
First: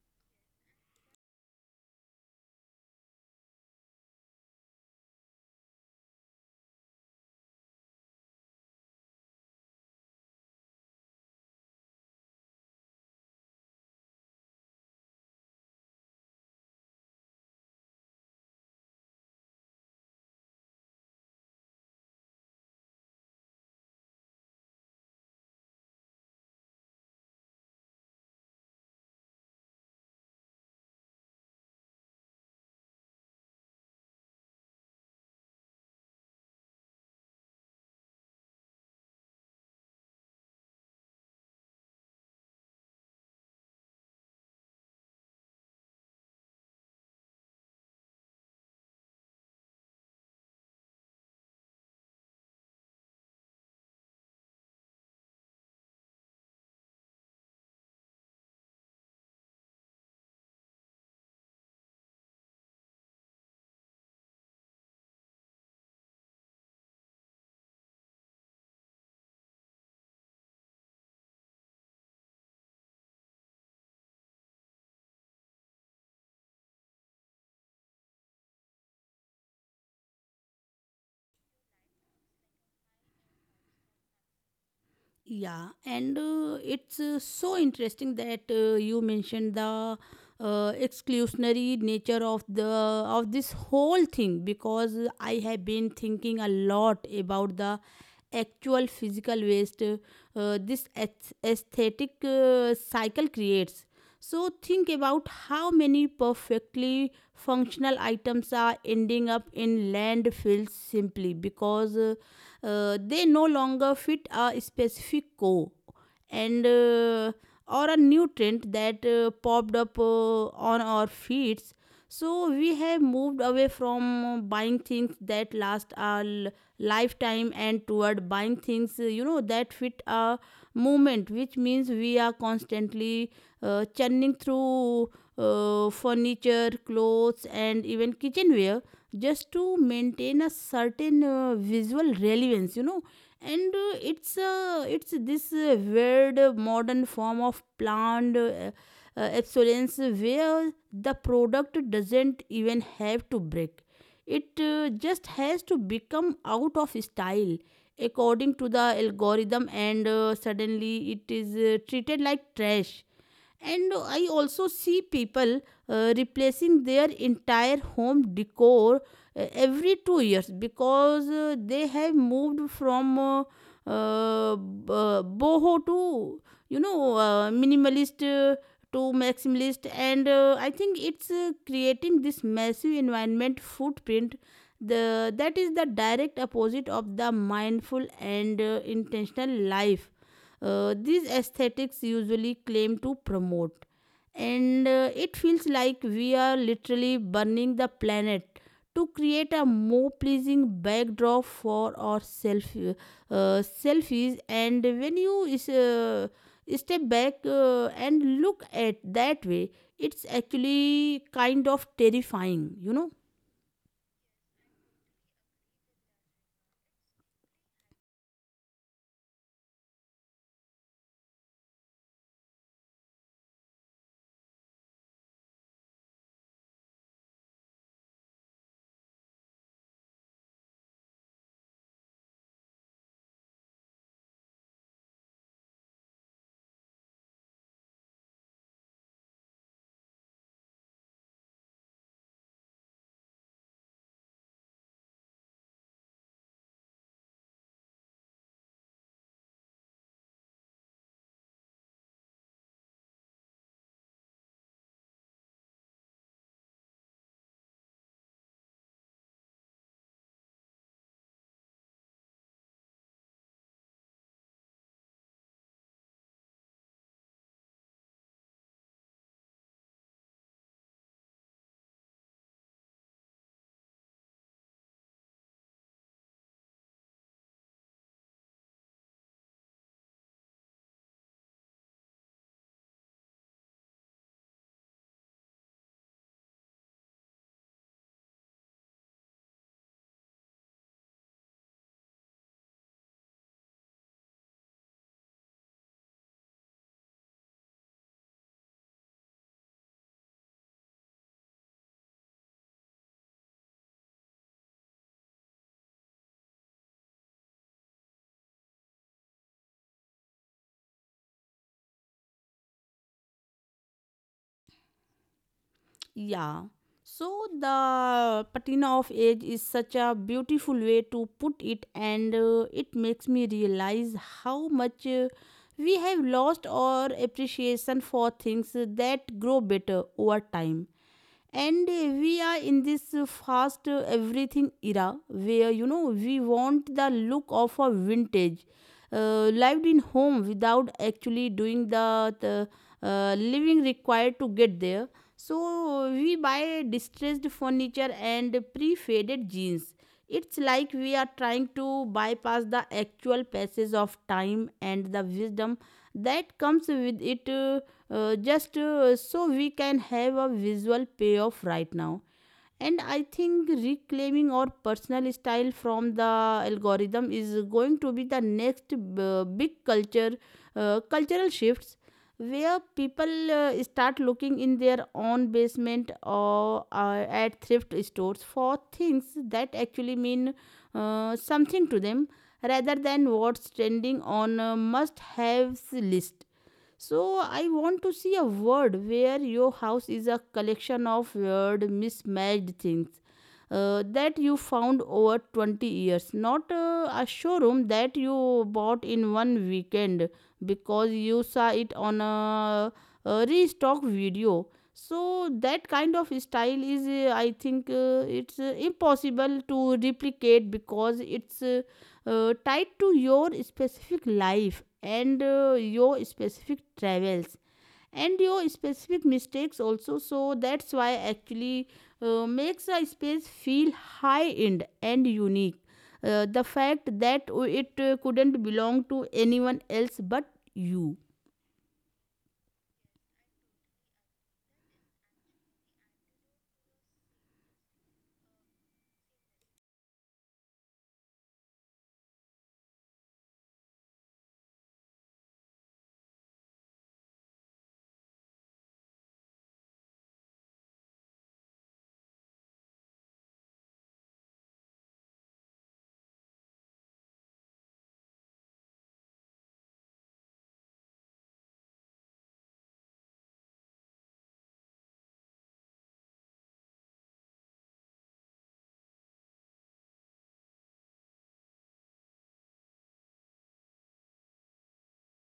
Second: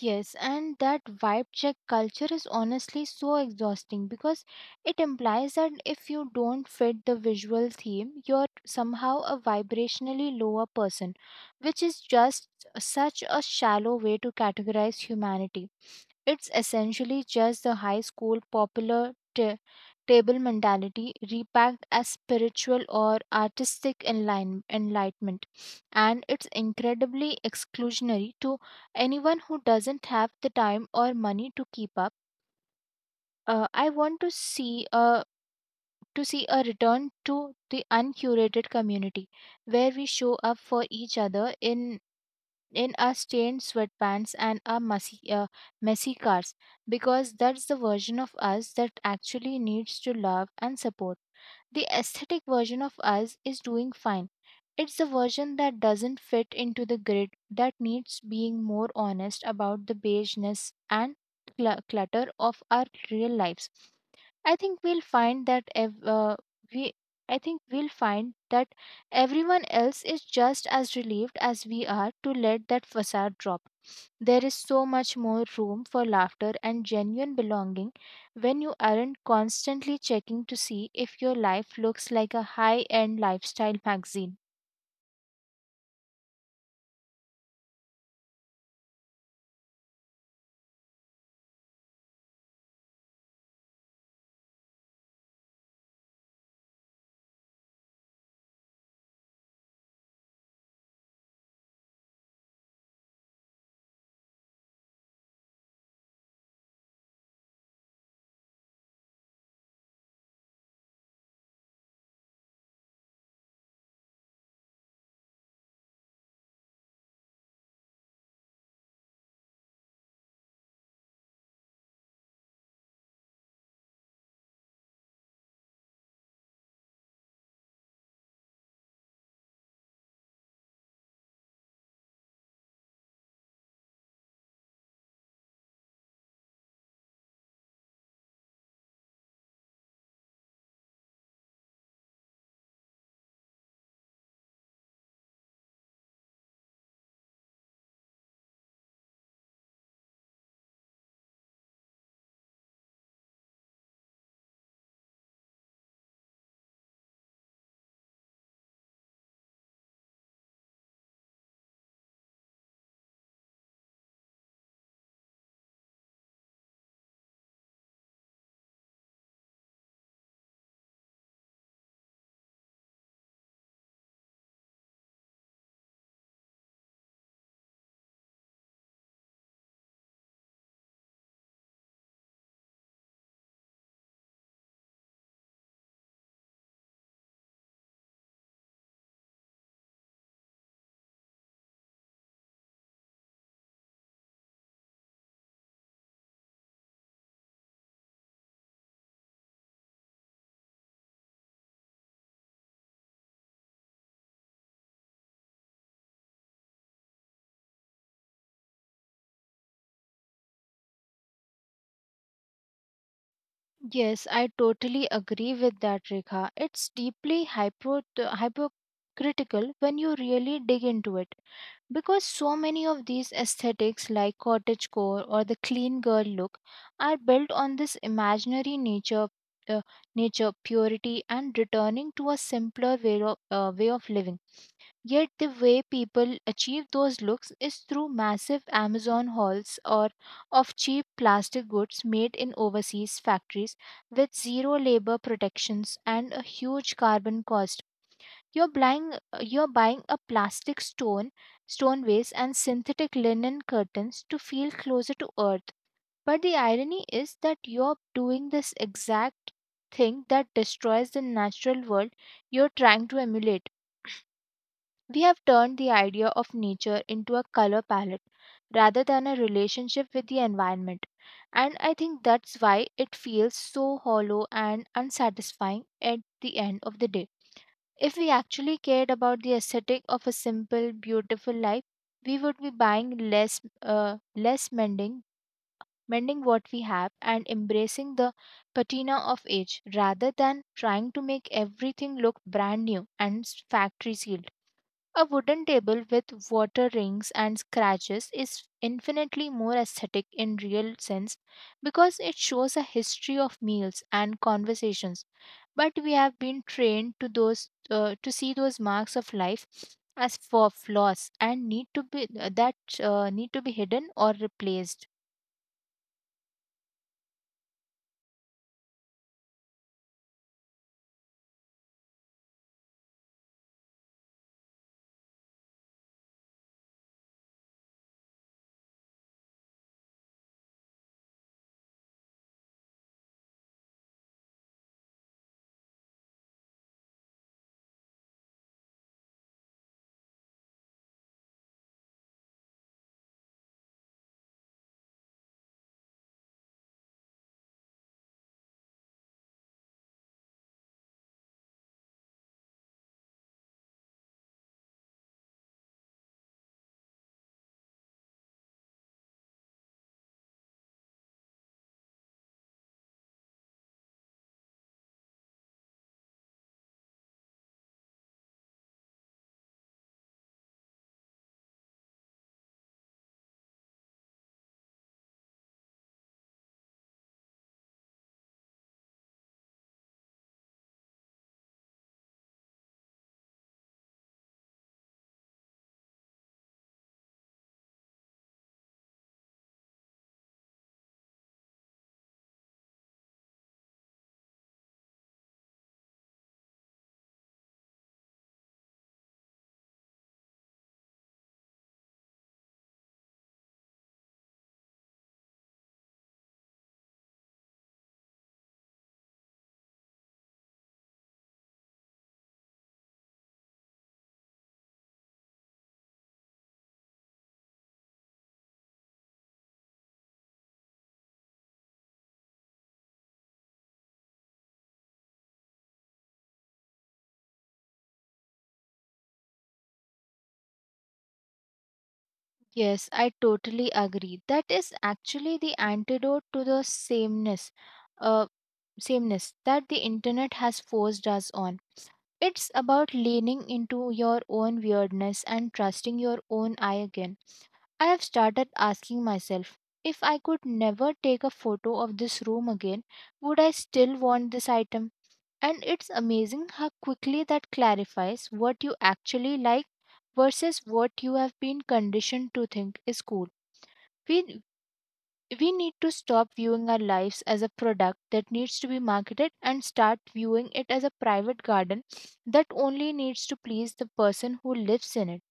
[SPEAKER 2] Yes, and that vibe check culture is honestly so exhausting because it implies that if you don't fit the visual theme, you're somehow a vibrationally lower person, which is just such a shallow way to categorize humanity. It's essentially just the high school popular table mentality repacked as spiritual or artistic enlightenment, and it's incredibly exclusionary to anyone who doesn't have the time or money to keep up. I want to see a return to the uncurated community where we show up for each other in a stained sweatpants and a messy cars, because that's the version of us that actually needs to love and support. The aesthetic version of us is doing fine. It's the version that doesn't fit into the grid that needs being more honest about the beigeness and clutter of our real lives. I think we'll find that ev- uh, we I think we'll find that everyone else is just as relieved as we are to let that facade drop. There is so much more room for laughter and genuine belonging when you aren't constantly checking to see if your life looks like a high end lifestyle magazine.
[SPEAKER 1] Yeah, and it's so interesting that you mentioned the exclusionary nature of the of this whole thing, because I have been thinking a lot about the actual physical waste this aesthetic cycle creates. So think about how many perfectly functional items are ending up in landfills simply because they no longer fit a specific core and or a new trend that popped up on our feeds. So we have moved away from buying things that last a lifetime and toward buying things that fit a moment, which means we are constantly churning through furniture, clothes, and even kitchenware just to maintain a certain visual relevance, you know. And it's It's this weird modern form of planned obsolescence, where the product doesn't even have to break. It just has to become out of style according to the algorithm, and suddenly it is treated like trash. And i also see people replacing their entire home decor every 2 years because they have moved from boho to, minimalist to maximalist. And I think it's creating this massive environment footprint the that is the direct opposite of the mindful and intentional life these aesthetics usually claim to promote. And it feels like we are literally burning the planet to create a more pleasing backdrop for our selfies. And when you step back and look at that way, it's actually kind of terrifying, you know.
[SPEAKER 2] Yes, I totally agree with that, Rekha. It's deeply hypocritical when you really dig into it. Because so many of these aesthetics, like cottagecore or the clean girl look, are built on this imaginary uh, nature purity, and returning to a simpler way way of living. Yet the way people achieve those looks is through massive Amazon hauls or of cheap plastic goods made in overseas factories with zero labor protections and a huge carbon cost. You're buying you're buying a stone vase and synthetic linen curtains to feel closer to earth. But the irony is that you're doing this exact thing that destroys the natural world you're trying to emulate. We have turned the idea of nature into a color palette rather than a relationship with the environment. And I think that's why it feels so hollow and unsatisfying at the end of the day. If we actually cared about the aesthetic of a simple, beautiful life, we would be buying less, less mending, mending what we have, and embracing the patina of age rather than trying to make everything look brand new and factory sealed. A wooden table with water rings and scratches is infinitely more aesthetic in real sense because it shows a history of meals and conversations. But we have been trained to those to see those marks of life as for flaws and need to be that need to be hidden or replaced.
[SPEAKER 1] Yeah. So the patina of age is such a beautiful way to put it, and it makes me realize how much we have lost our appreciation for things that grow better over time. And we are in this fast everything era where, you know, we want the look of a vintage lived in home without actually doing the living required to get there. So we buy distressed furniture and pre-faded jeans. It's like we are trying to bypass the actual passage of time and the wisdom that comes with it, just so we can have a visual payoff right now. And I think reclaiming our personal style from the algorithm is going to be the next big culture cultural shifts, where people start looking in their own basement or at thrift stores for things that actually mean something to them, rather than what's trending on a must have list. So I want to see a world where your house is a collection of weird, mismatched things that you found over 20 years, not a showroom that you bought in one weekend because you saw it on a restock video. So that kind of style is, I think, it's impossible to replicate because it's tied to your specific life and your specific travels and your specific mistakes also, so that's why actually makes a space feel high end and unique, the fact that it couldn't belong to anyone else but you.
[SPEAKER 2] Yes, I totally agree. That is actually the antidote to the uh, sameness that the internet has forced us on. It's about leaning into your own weirdness and trusting your own eye again. I have started asking myself, if I could never take a photo of this room again, would I still want this item? And it's amazing how quickly that clarifies what you actually like versus what you have been conditioned to think is cool. We we need to stop viewing our lives as a product that needs to be marketed and start viewing it as a private garden that only needs to please the person who lives in it.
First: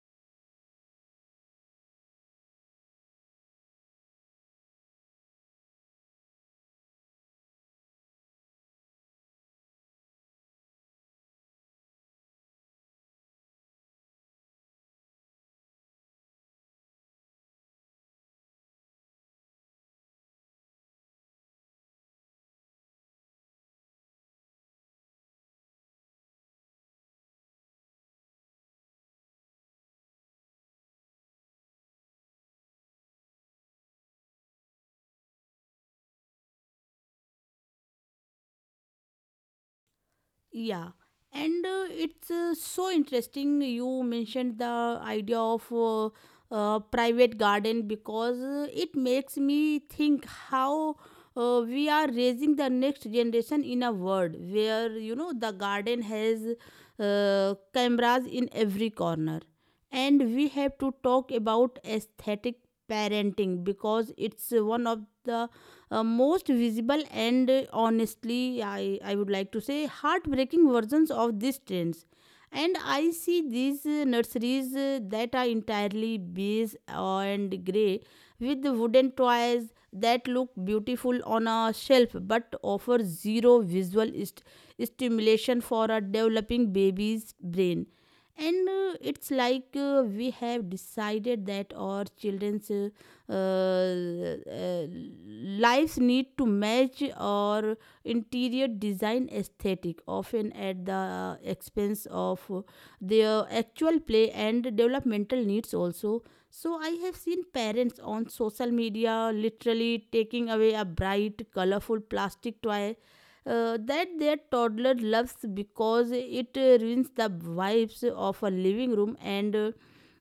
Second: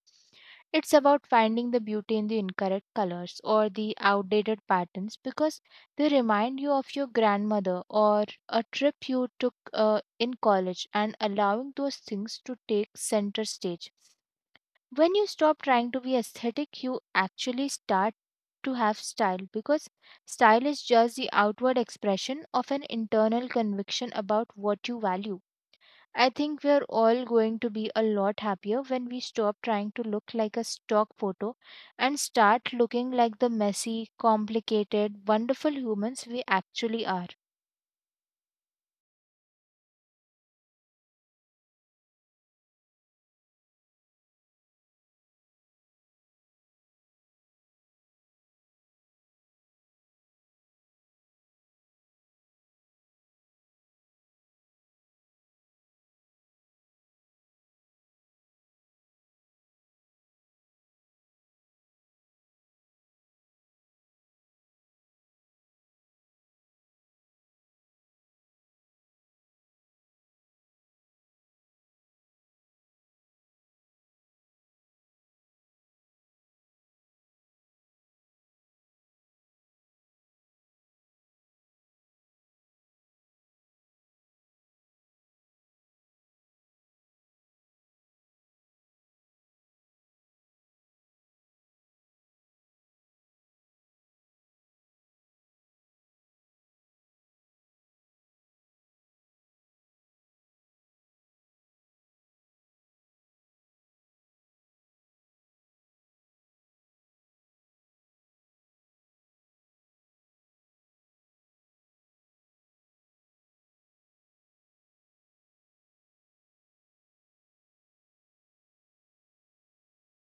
[SPEAKER 2] It's about finding the beauty in the incorrect colors or the outdated patterns because they remind you of your grandmother or a trip you took in college, and allowing those things to take center stage. When you stop trying to be aesthetic, you actually start to have style, because style is just the outward expression of an internal conviction about what you value. I think we're all going to be a lot happier when we stop trying to look like a stock photo and start looking like the messy, complicated, wonderful humans we actually are.
[SPEAKER 1] Yeah, and it's so interesting you mentioned the idea of private garden, because it makes me think how we are raising the next generation in a world where, you know, the garden has cameras in every corner. And we have to talk about aesthetic parenting because it's one of the most visible and, honestly, I would like to say, heartbreaking versions of these trends. And I see these nurseries that are entirely beige and grey, with the wooden toys that look beautiful on a shelf but offer zero visual stimulation for a developing baby's brain. And it's like we have decided that our children's uh, lives need to match our interior design aesthetic, often at the expense of their actual play and developmental needs also. So I have seen parents on social media literally taking away a bright, colorful plastic toy that their toddler loves because it ruins the vibes of a living room, and uh,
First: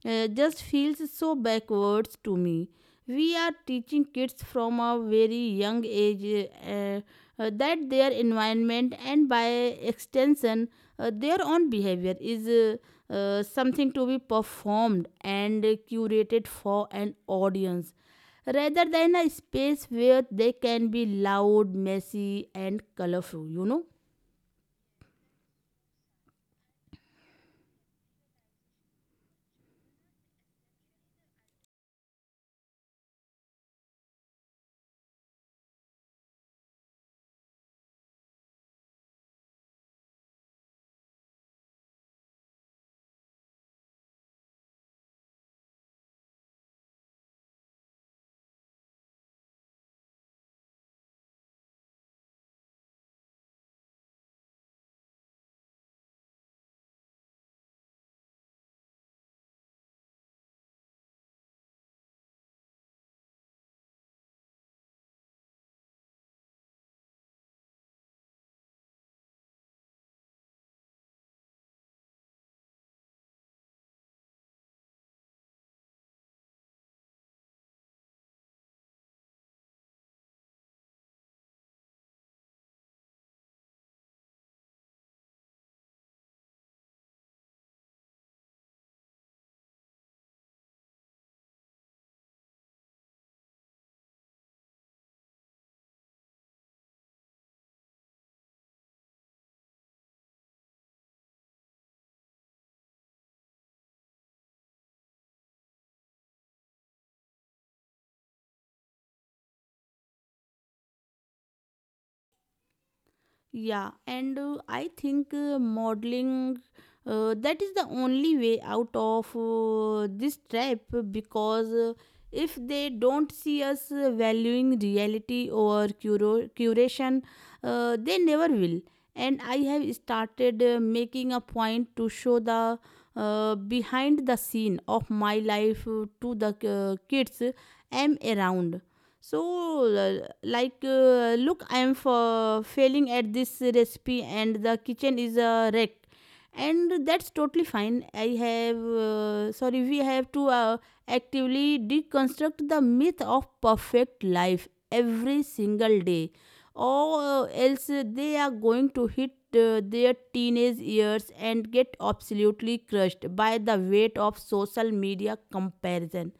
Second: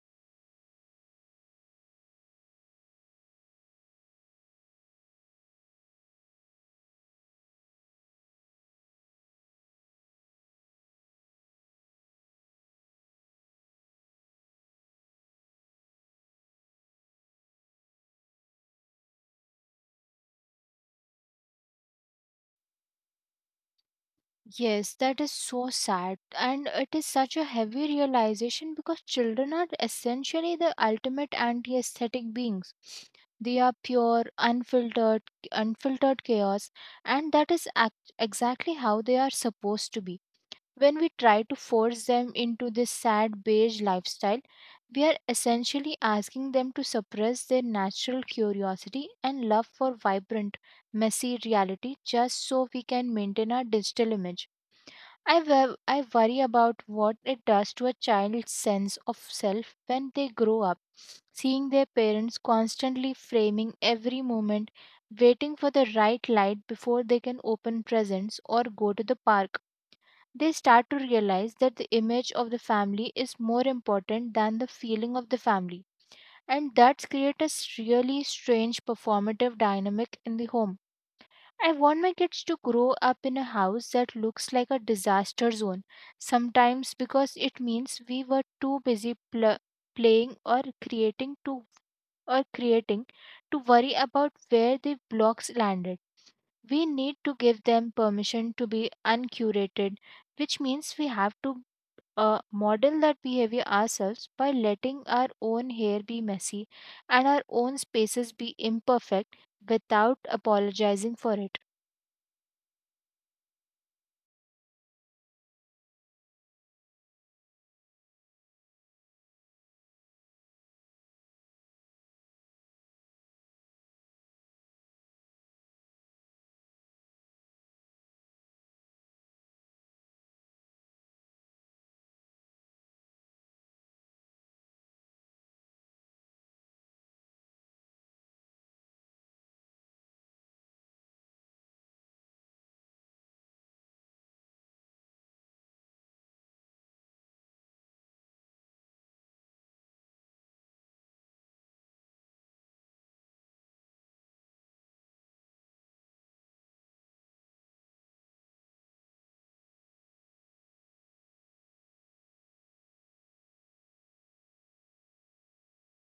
[SPEAKER 1] uh, just feels so backwards to me. We are teaching kids from a very young age that their environment, and by extension their own behavior, is something to be performed and curated for an audience, rather than a space where they can be loud, messy, and colorful, you know.
[SPEAKER 2] Yes, that is so sad, and it is such a heavy realization because children are essentially the ultimate anti-aesthetic beings. They are pure, unfiltered chaos, and that is exactly how they are supposed to be. When we try to force them into this sad beige lifestyle, we are essentially asking them to suppress their natural curiosity and love for vibrant, messy reality just so we can maintain our digital image. I worry about what it does to a child's sense of self when they grow up, seeing their parents constantly framing every moment, waiting for the right light before they can open presents or go to the park. They start to realize that the image of the family is more important than the feeling of the family, and that creates a really strange performative dynamic in the home. I want my kids to grow up in a house that looks like a disaster zone sometimes because it means we were too busy playing or creating to worry about where the blocks landed. We need to give them permission to be uncurated, which means we have to model that behavior ourselves by letting our own hair be messy and our own spaces be imperfect without apologizing for it.
[SPEAKER 1] Yeah, and I think modeling that is the only way out of this trap, because if they don't see us valuing reality or curation, they never will. And I have started making a point to show the behind the scene of my life to the kids I'm around, so like, look, I am for failing at this recipe and the kitchen is a wreck, and that's totally fine. I have Sorry, we have to actively deconstruct the myth of perfect life every single day, or else they are going to hit their teenage years and get absolutely crushed by the weight of social media comparison.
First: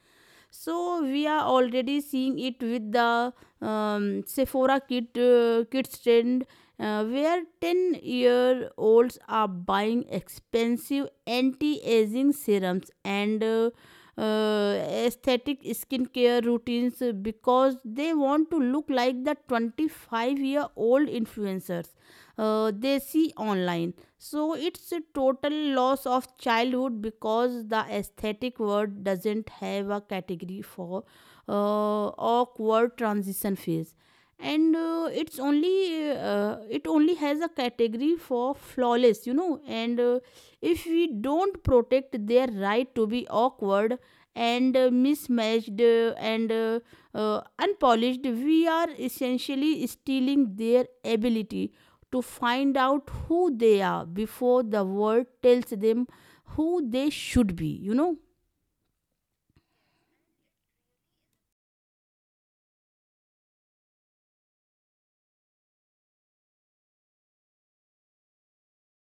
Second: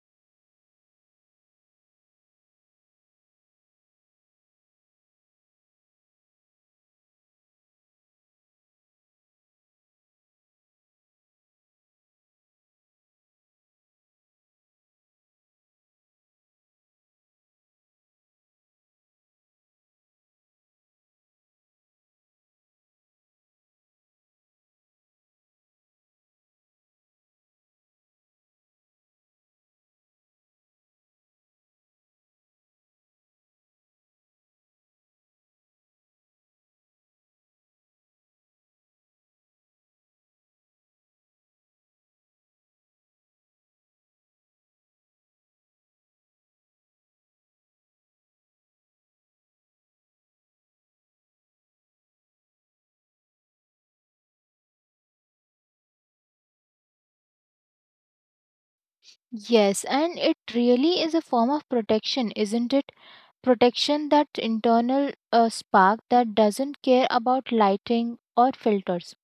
[SPEAKER 1] So we are already seeing it with the Sephora kids trend, where 10-year-olds are buying expensive anti aging serums and uh, aesthetic skincare routines because they want to look like the 25-year-old influencers they see online. So it's a total loss of childhood, because the aesthetic word doesn't have a category for uh, awkward transition phase, and it only has a category for flawless, you know. And if we don't protect their right to be awkward and mismatched and unpolished, we are essentially stealing their ability to find out who they are before the world tells them who they should be, you know.
[SPEAKER 2] Yes, and it really is a form of protection, isn't it? Protection that internal spark that doesn't care about lighting or filters.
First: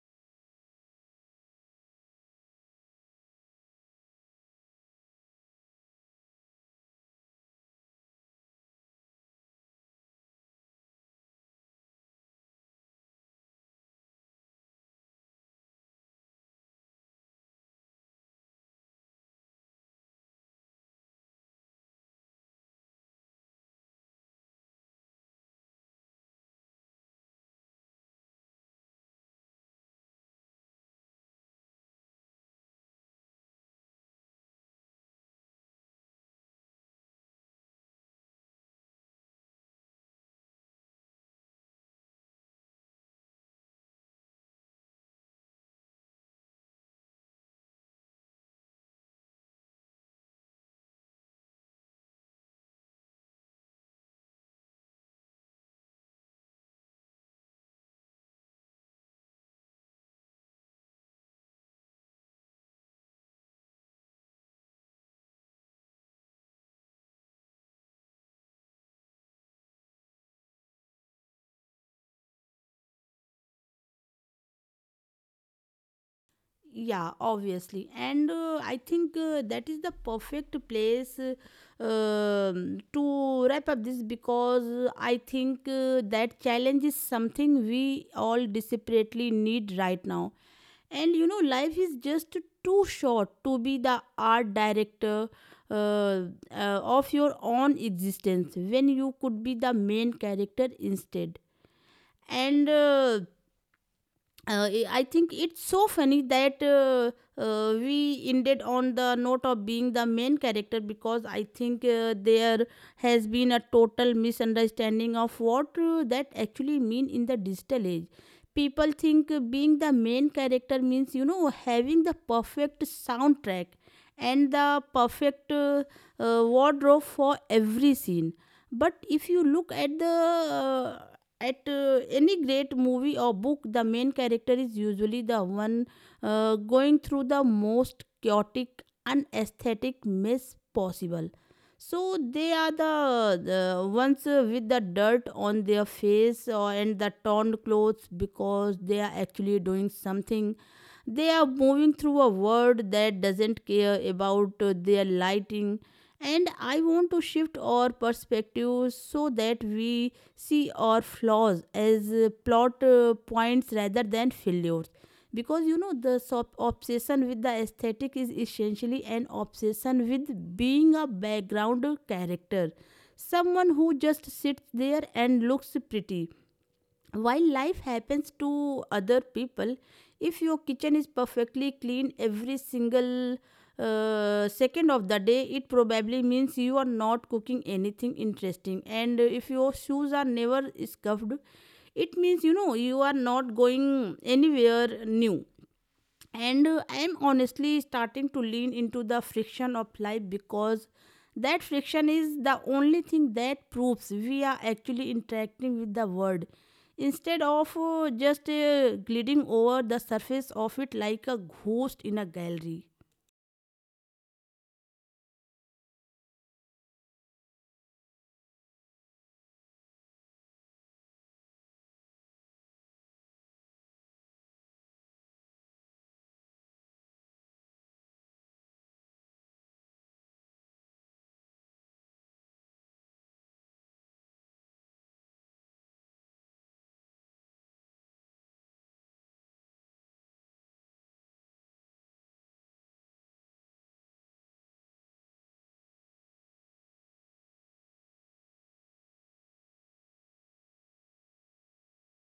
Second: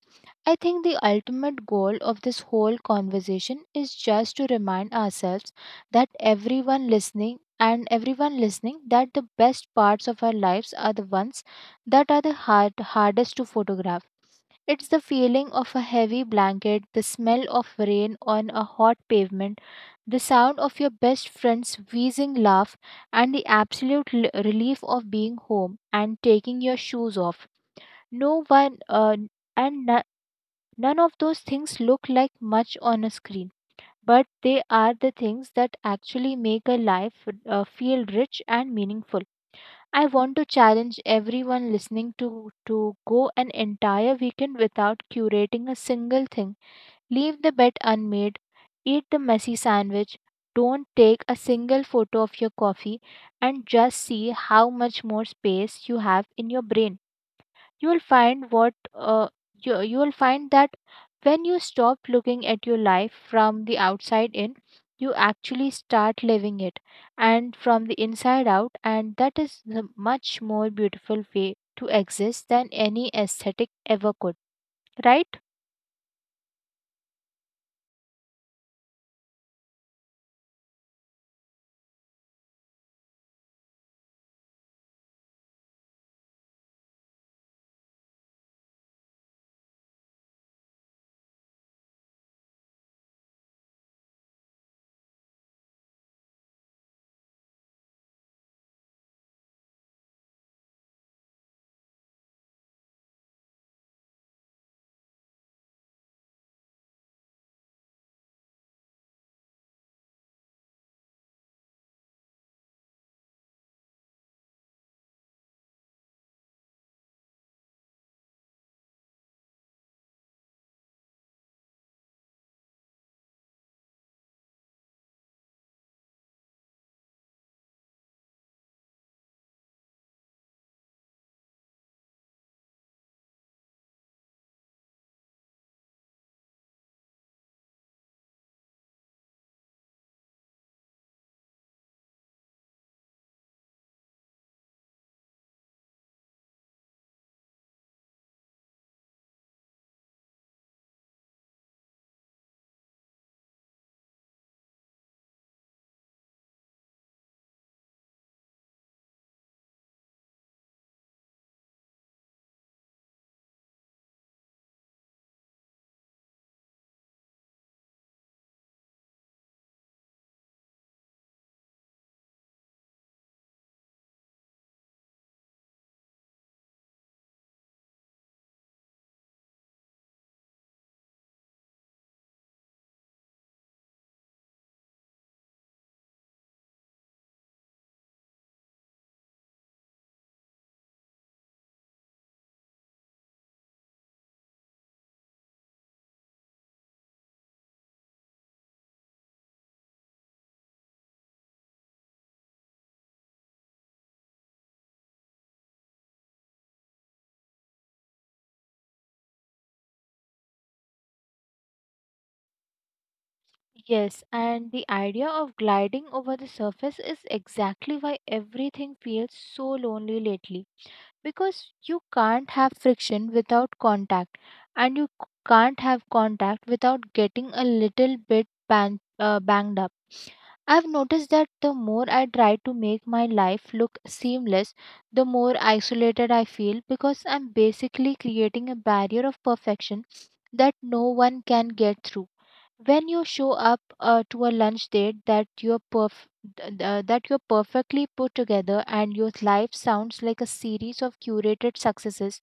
[SPEAKER 2] I think the ultimate goal of this whole conversation is just to remind ourselves that everyone listening that the best parts of our lives are the ones that are the hardest to photograph. It's the feeling of a heavy blanket, the smell of rain on a hot pavement, the sound of your best friend's wheezing laugh, and the absolute relief of being home and taking your shoes off. No one and no- none of those things look like much on a screen, but they are the things that actually make a life feel rich and meaningful. I want to challenge everyone listening to go an entire weekend without curating a single thing. Leave the bed unmade, eat the messy sandwich, don't take a single photo of your coffee, and just see how much more space you have in your brain. You will find what you, you will find that when you stop looking at your life from the outside in, you actually start living it and from the inside out, and that is a much more beautiful way to exist than any aesthetic ever could, right?
[SPEAKER 1] Yeah, obviously. And I think that is the perfect place, to wrap up this, because I think that challenge is something we all desperately need right now. And, you know, life is just too short to be the art director uh, uh, of your own existence when you could be the main character instead. And I think it's so funny that we ended on the note of being the main character, because I think there has been a total misunderstanding of what that actually mean in the digital age. People think being the main character means, you know, having the perfect soundtrack and the perfect wardrobe for every scene. But if you look at the uh, at any great movie or book, the main character is usually the one going through the most chaotic, unesthetic mess possible. So they are the ones with the dirt on their face or and the torn clothes, because they are actually doing something. They are moving through a world that doesn't care about their lighting. And I want to shift our perspective so that we see our flaws as plot points rather than failures. Because, you know, the obsession with the aesthetic is essentially an obsession with being a background character, someone who just sits there and looks pretty while life happens to other people. If your kitchen is perfectly clean every single second of the day, it probably means you are not cooking anything interesting. And if your shoes are never scuffed, it means, you know, you are not going anywhere new. And I'm honestly starting to lean into the friction of life, because that friction is the only thing that proves we are actually interacting with the world, instead of just gliding over the surface of it like a ghost in a gallery.
[SPEAKER 2] Yes, and the idea of gliding over the surface is exactly why everything feels so lonely lately, because you can't have friction without contact, and you can't have contact without getting a little bit banged up. I've noticed that the more I try to make my life look seamless, the more isolated I feel, because I'm basically creating a barrier of perfection that no one can get through. When you show up to a lunch date that you're perfectly put together and your life sounds like a series of curated successes,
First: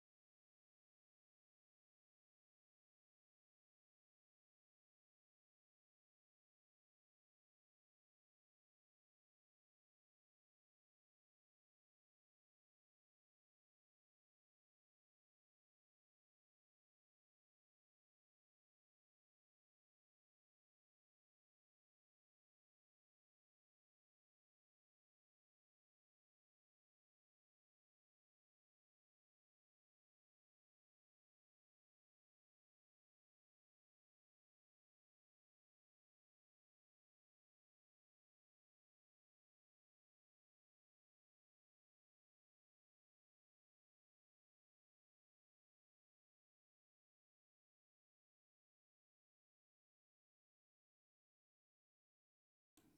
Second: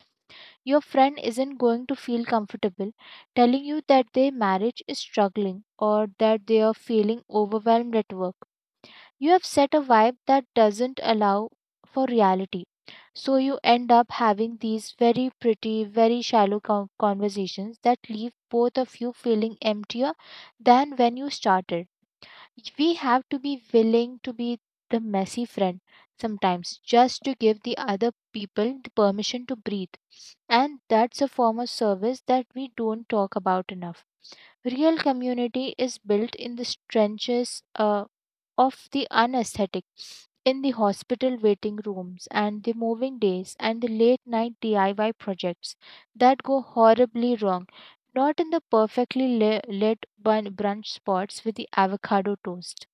[SPEAKER 2] your friend isn't going to feel comfortable telling you that their marriage is struggling or that they are feeling overwhelmed at work. You have set a vibe that doesn't allow for reality. So you end up having these very pretty, very shallow conversations that leave both of you feeling emptier than when you started. We have to be willing to be the messy friend sometimes just to give the other people the permission to breathe. And that's a form of service that we don't talk about enough. Real community is built in the trenches of the unaesthetic, in the hospital waiting rooms, and the moving days, and the late night DIY projects that go horribly wrong. Not in the perfectly lit brunch spots with the avocado toast.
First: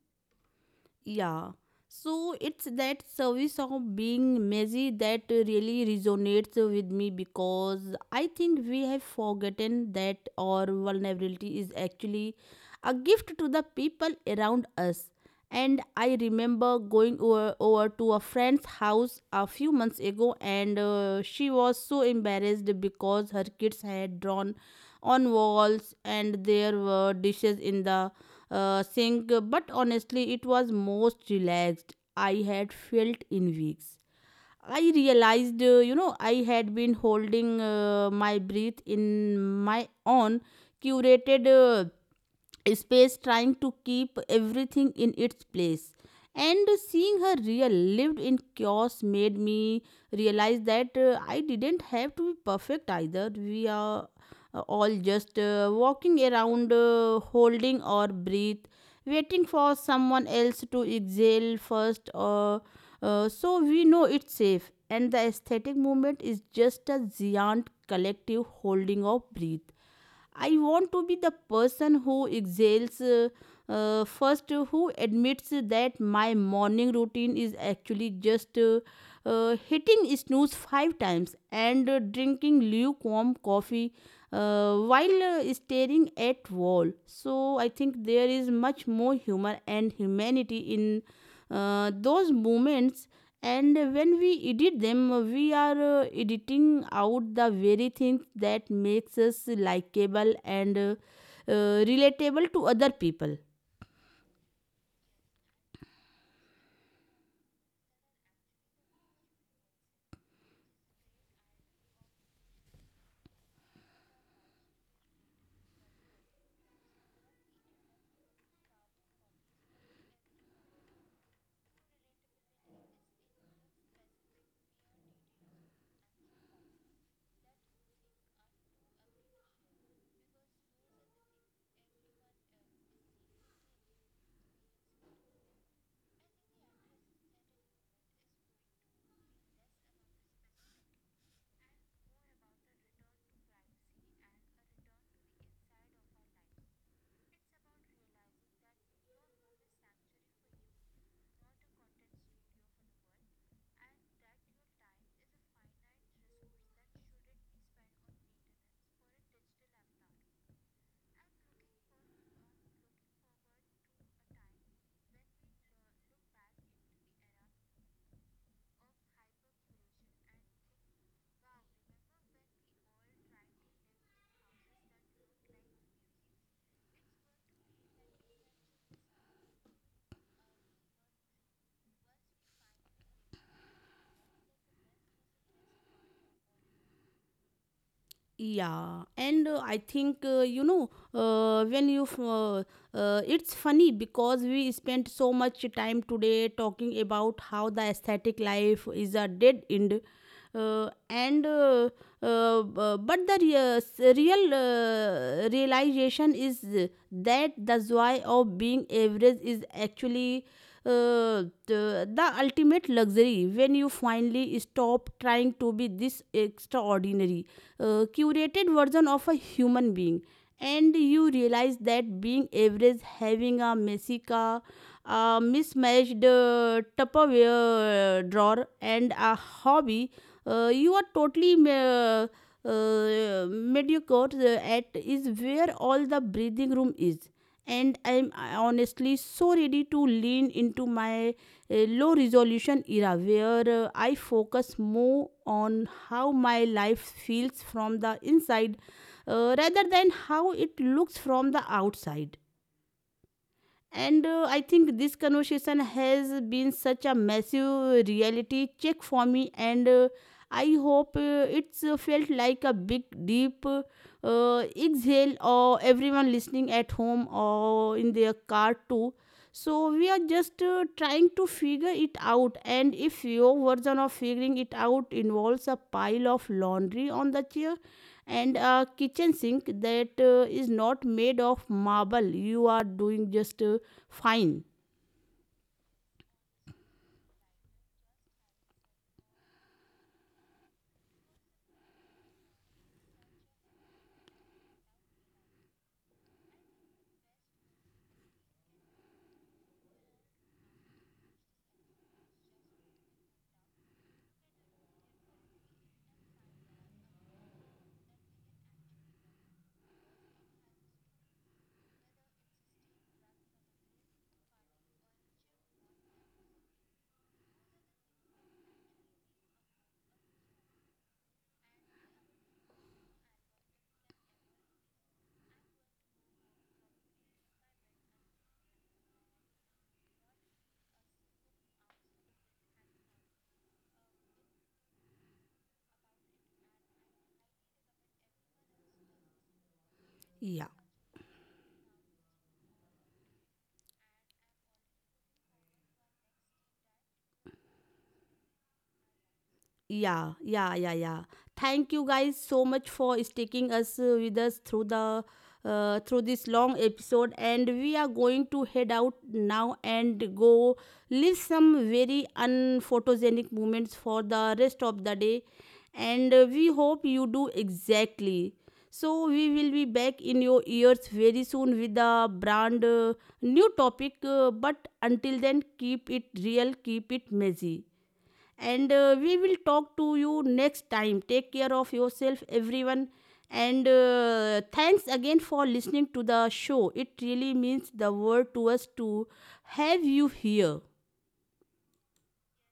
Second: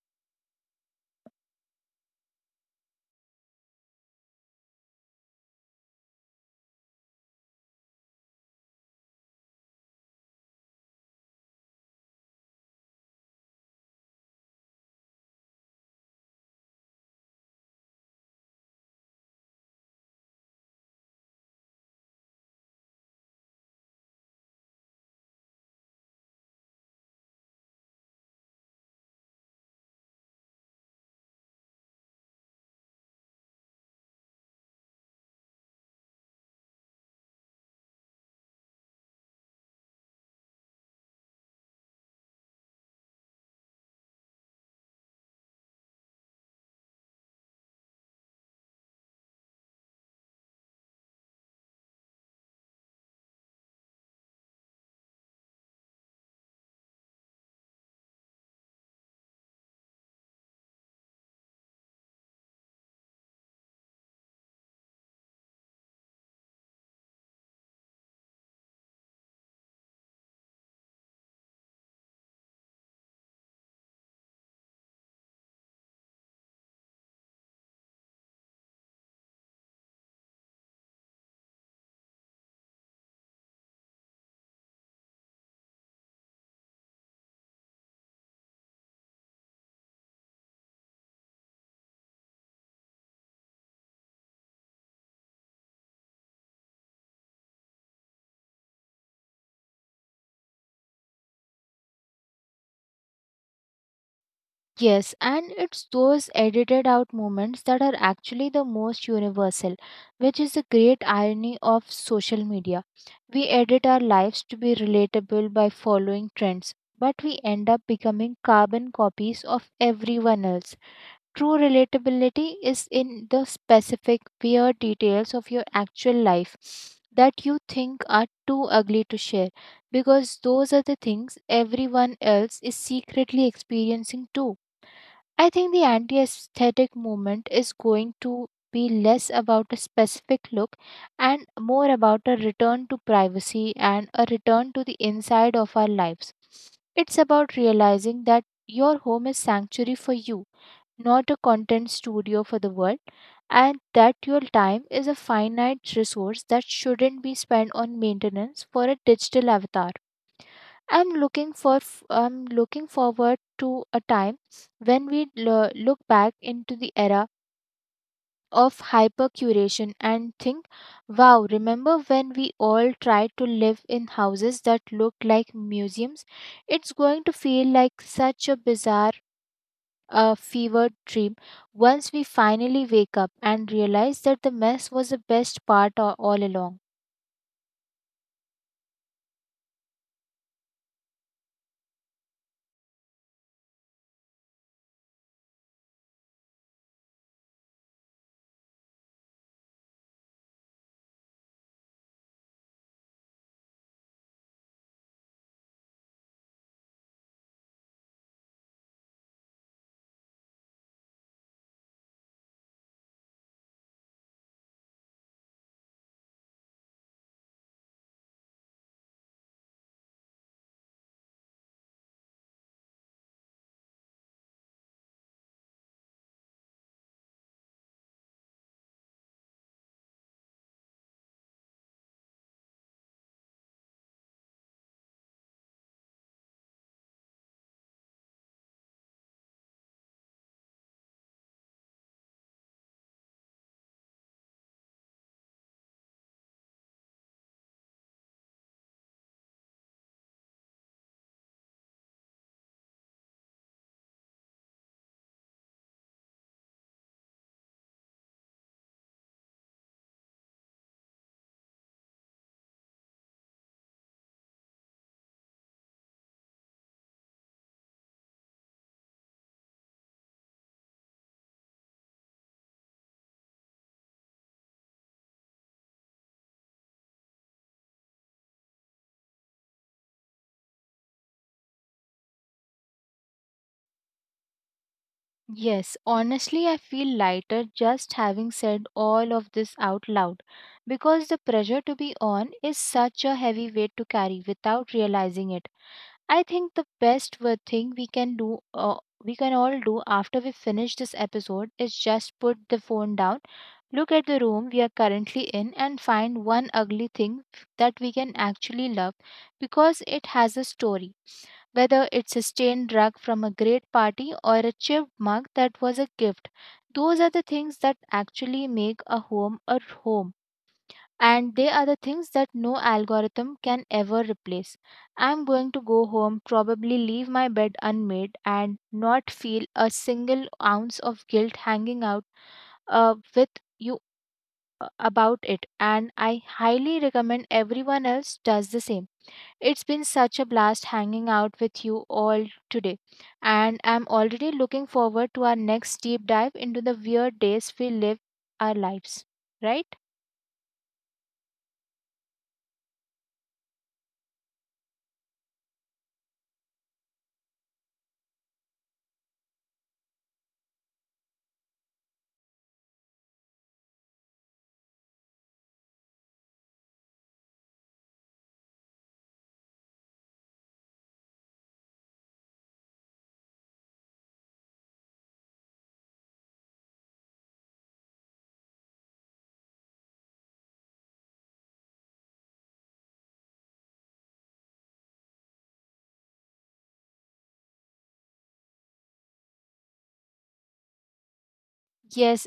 [SPEAKER 1] Yeah. So it's that service of being messy that really resonates with me, because I think we have forgotten that our vulnerability is actually a gift to the people around us. And I remember going over to a friend's house a few months ago, and she was so embarrassed because her kids had drawn on walls and there were dishes in the sank, but honestly, it was most relaxed I had felt in weeks. I realized, you know, I had been holding my breath in my own curated space, trying to keep everything in its place. And seeing her real lived in chaos made me realize that I didn't have to be perfect either. We are all just walking around, holding or breathe, waiting for someone else to exhale first, so we know it's safe. And the aesthetic movement is just a giant collective holding of breath. I want to be the person who exhales first, who admits that my morning routine is actually just hitting snooze five times and drinking lukewarm coffee while staring at wall. So I think there is much more humor and humanity in those moments, and when we edit them, we are editing out the very things that makes us likable and relatable to other people.
[SPEAKER 2] Yes, and it's those edited out moments that are actually the most universal, which is the great irony of social media. We edit our lives to be relatable by following trends, but we end up becoming carbon copies of everyone else. True relatability is in the specific, weird details of your actual life that you think are too ugly to share, because those are the things everyone else is secretly experiencing too. I think the anti aesthetic movement is going to be less about a specific look and more about a return to privacy and a return to the inside of our lives. It's about realizing that your home is sanctuary for you, not a content studio for the world, and that your time is a finite resource that shouldn't be spent on maintenance for a digital avatar. I'm looking forward to a time when we look back into the era of hyper curation and think, wow, remember when we all tried to live in houses that looked like museums? It's going to feel like such a bizarre fever dream once we finally wake up and realize that the mess was the best part all along.
[SPEAKER 1] Yeah, and I think, you know when you f- it's funny because we spent so much time today talking about how the aesthetic life is a dead end, uh, and uh, but the real realization is that the joy of being average is actually the ultimate luxury. When you finally stop trying to be this extraordinary, curated version of a human being, and you realize that being average, having a messy car, a mismatched tupperware drawer, and a hobby you are totally mediocre at, is where all the breathing room is. And I am honestly so ready to lean into my low resolution era, where I focus more on how my life feels from the inside rather than how it looks from the outside. And I think this conversation has been such a massive reality check for me, and I hope it's felt like a big, deep exhale, or everyone listening at home or in their car too. So we are just trying to figure it out, and if your version of figuring it out involves a pile of laundry on the chair, and a kitchen sink that is not made of marble, you are doing just fine.
[SPEAKER 2] Yes, honestly, I feel lighter just having said all of this out loud, because the pressure to be on is such a heavy weight to carry without realizing it. I think the best thing we can all do after we finish this episode is just put the phone down. Look at the room we are currently in and find one ugly thing that we can actually love, because it has a story. Whether it's a stained rug from a great party or a chipped mug that was a gift, those are the things that actually make a home a home. And they are the things that no algorithm can ever replace. I'm going to go home, probably leave my bed unmade, and not feel a single ounce of guilt hanging out with you about it, and I highly recommend everyone else does the same. It's been
[SPEAKER 1] Yeah.
[SPEAKER 2] such a blast hanging out with you all today, and I'm already looking forward to our next deep dive into the weird days we live our lives. Right?
[SPEAKER 1] Yeah, yeah, yeah, yeah. Thank you guys so much for sticking us with us through the through this long episode, and we are going to head out now and go live some very unphotogenic moments for the rest of the day. And we hope you do exactly. So we will be back in your ears very soon with a brand new topic, but until then, keep it real, keep it messy. And we will talk to you next time. Take care of yourself, everyone. And thanks again for listening to the show. It really means the world to us to have you here.
[SPEAKER 2] Yes,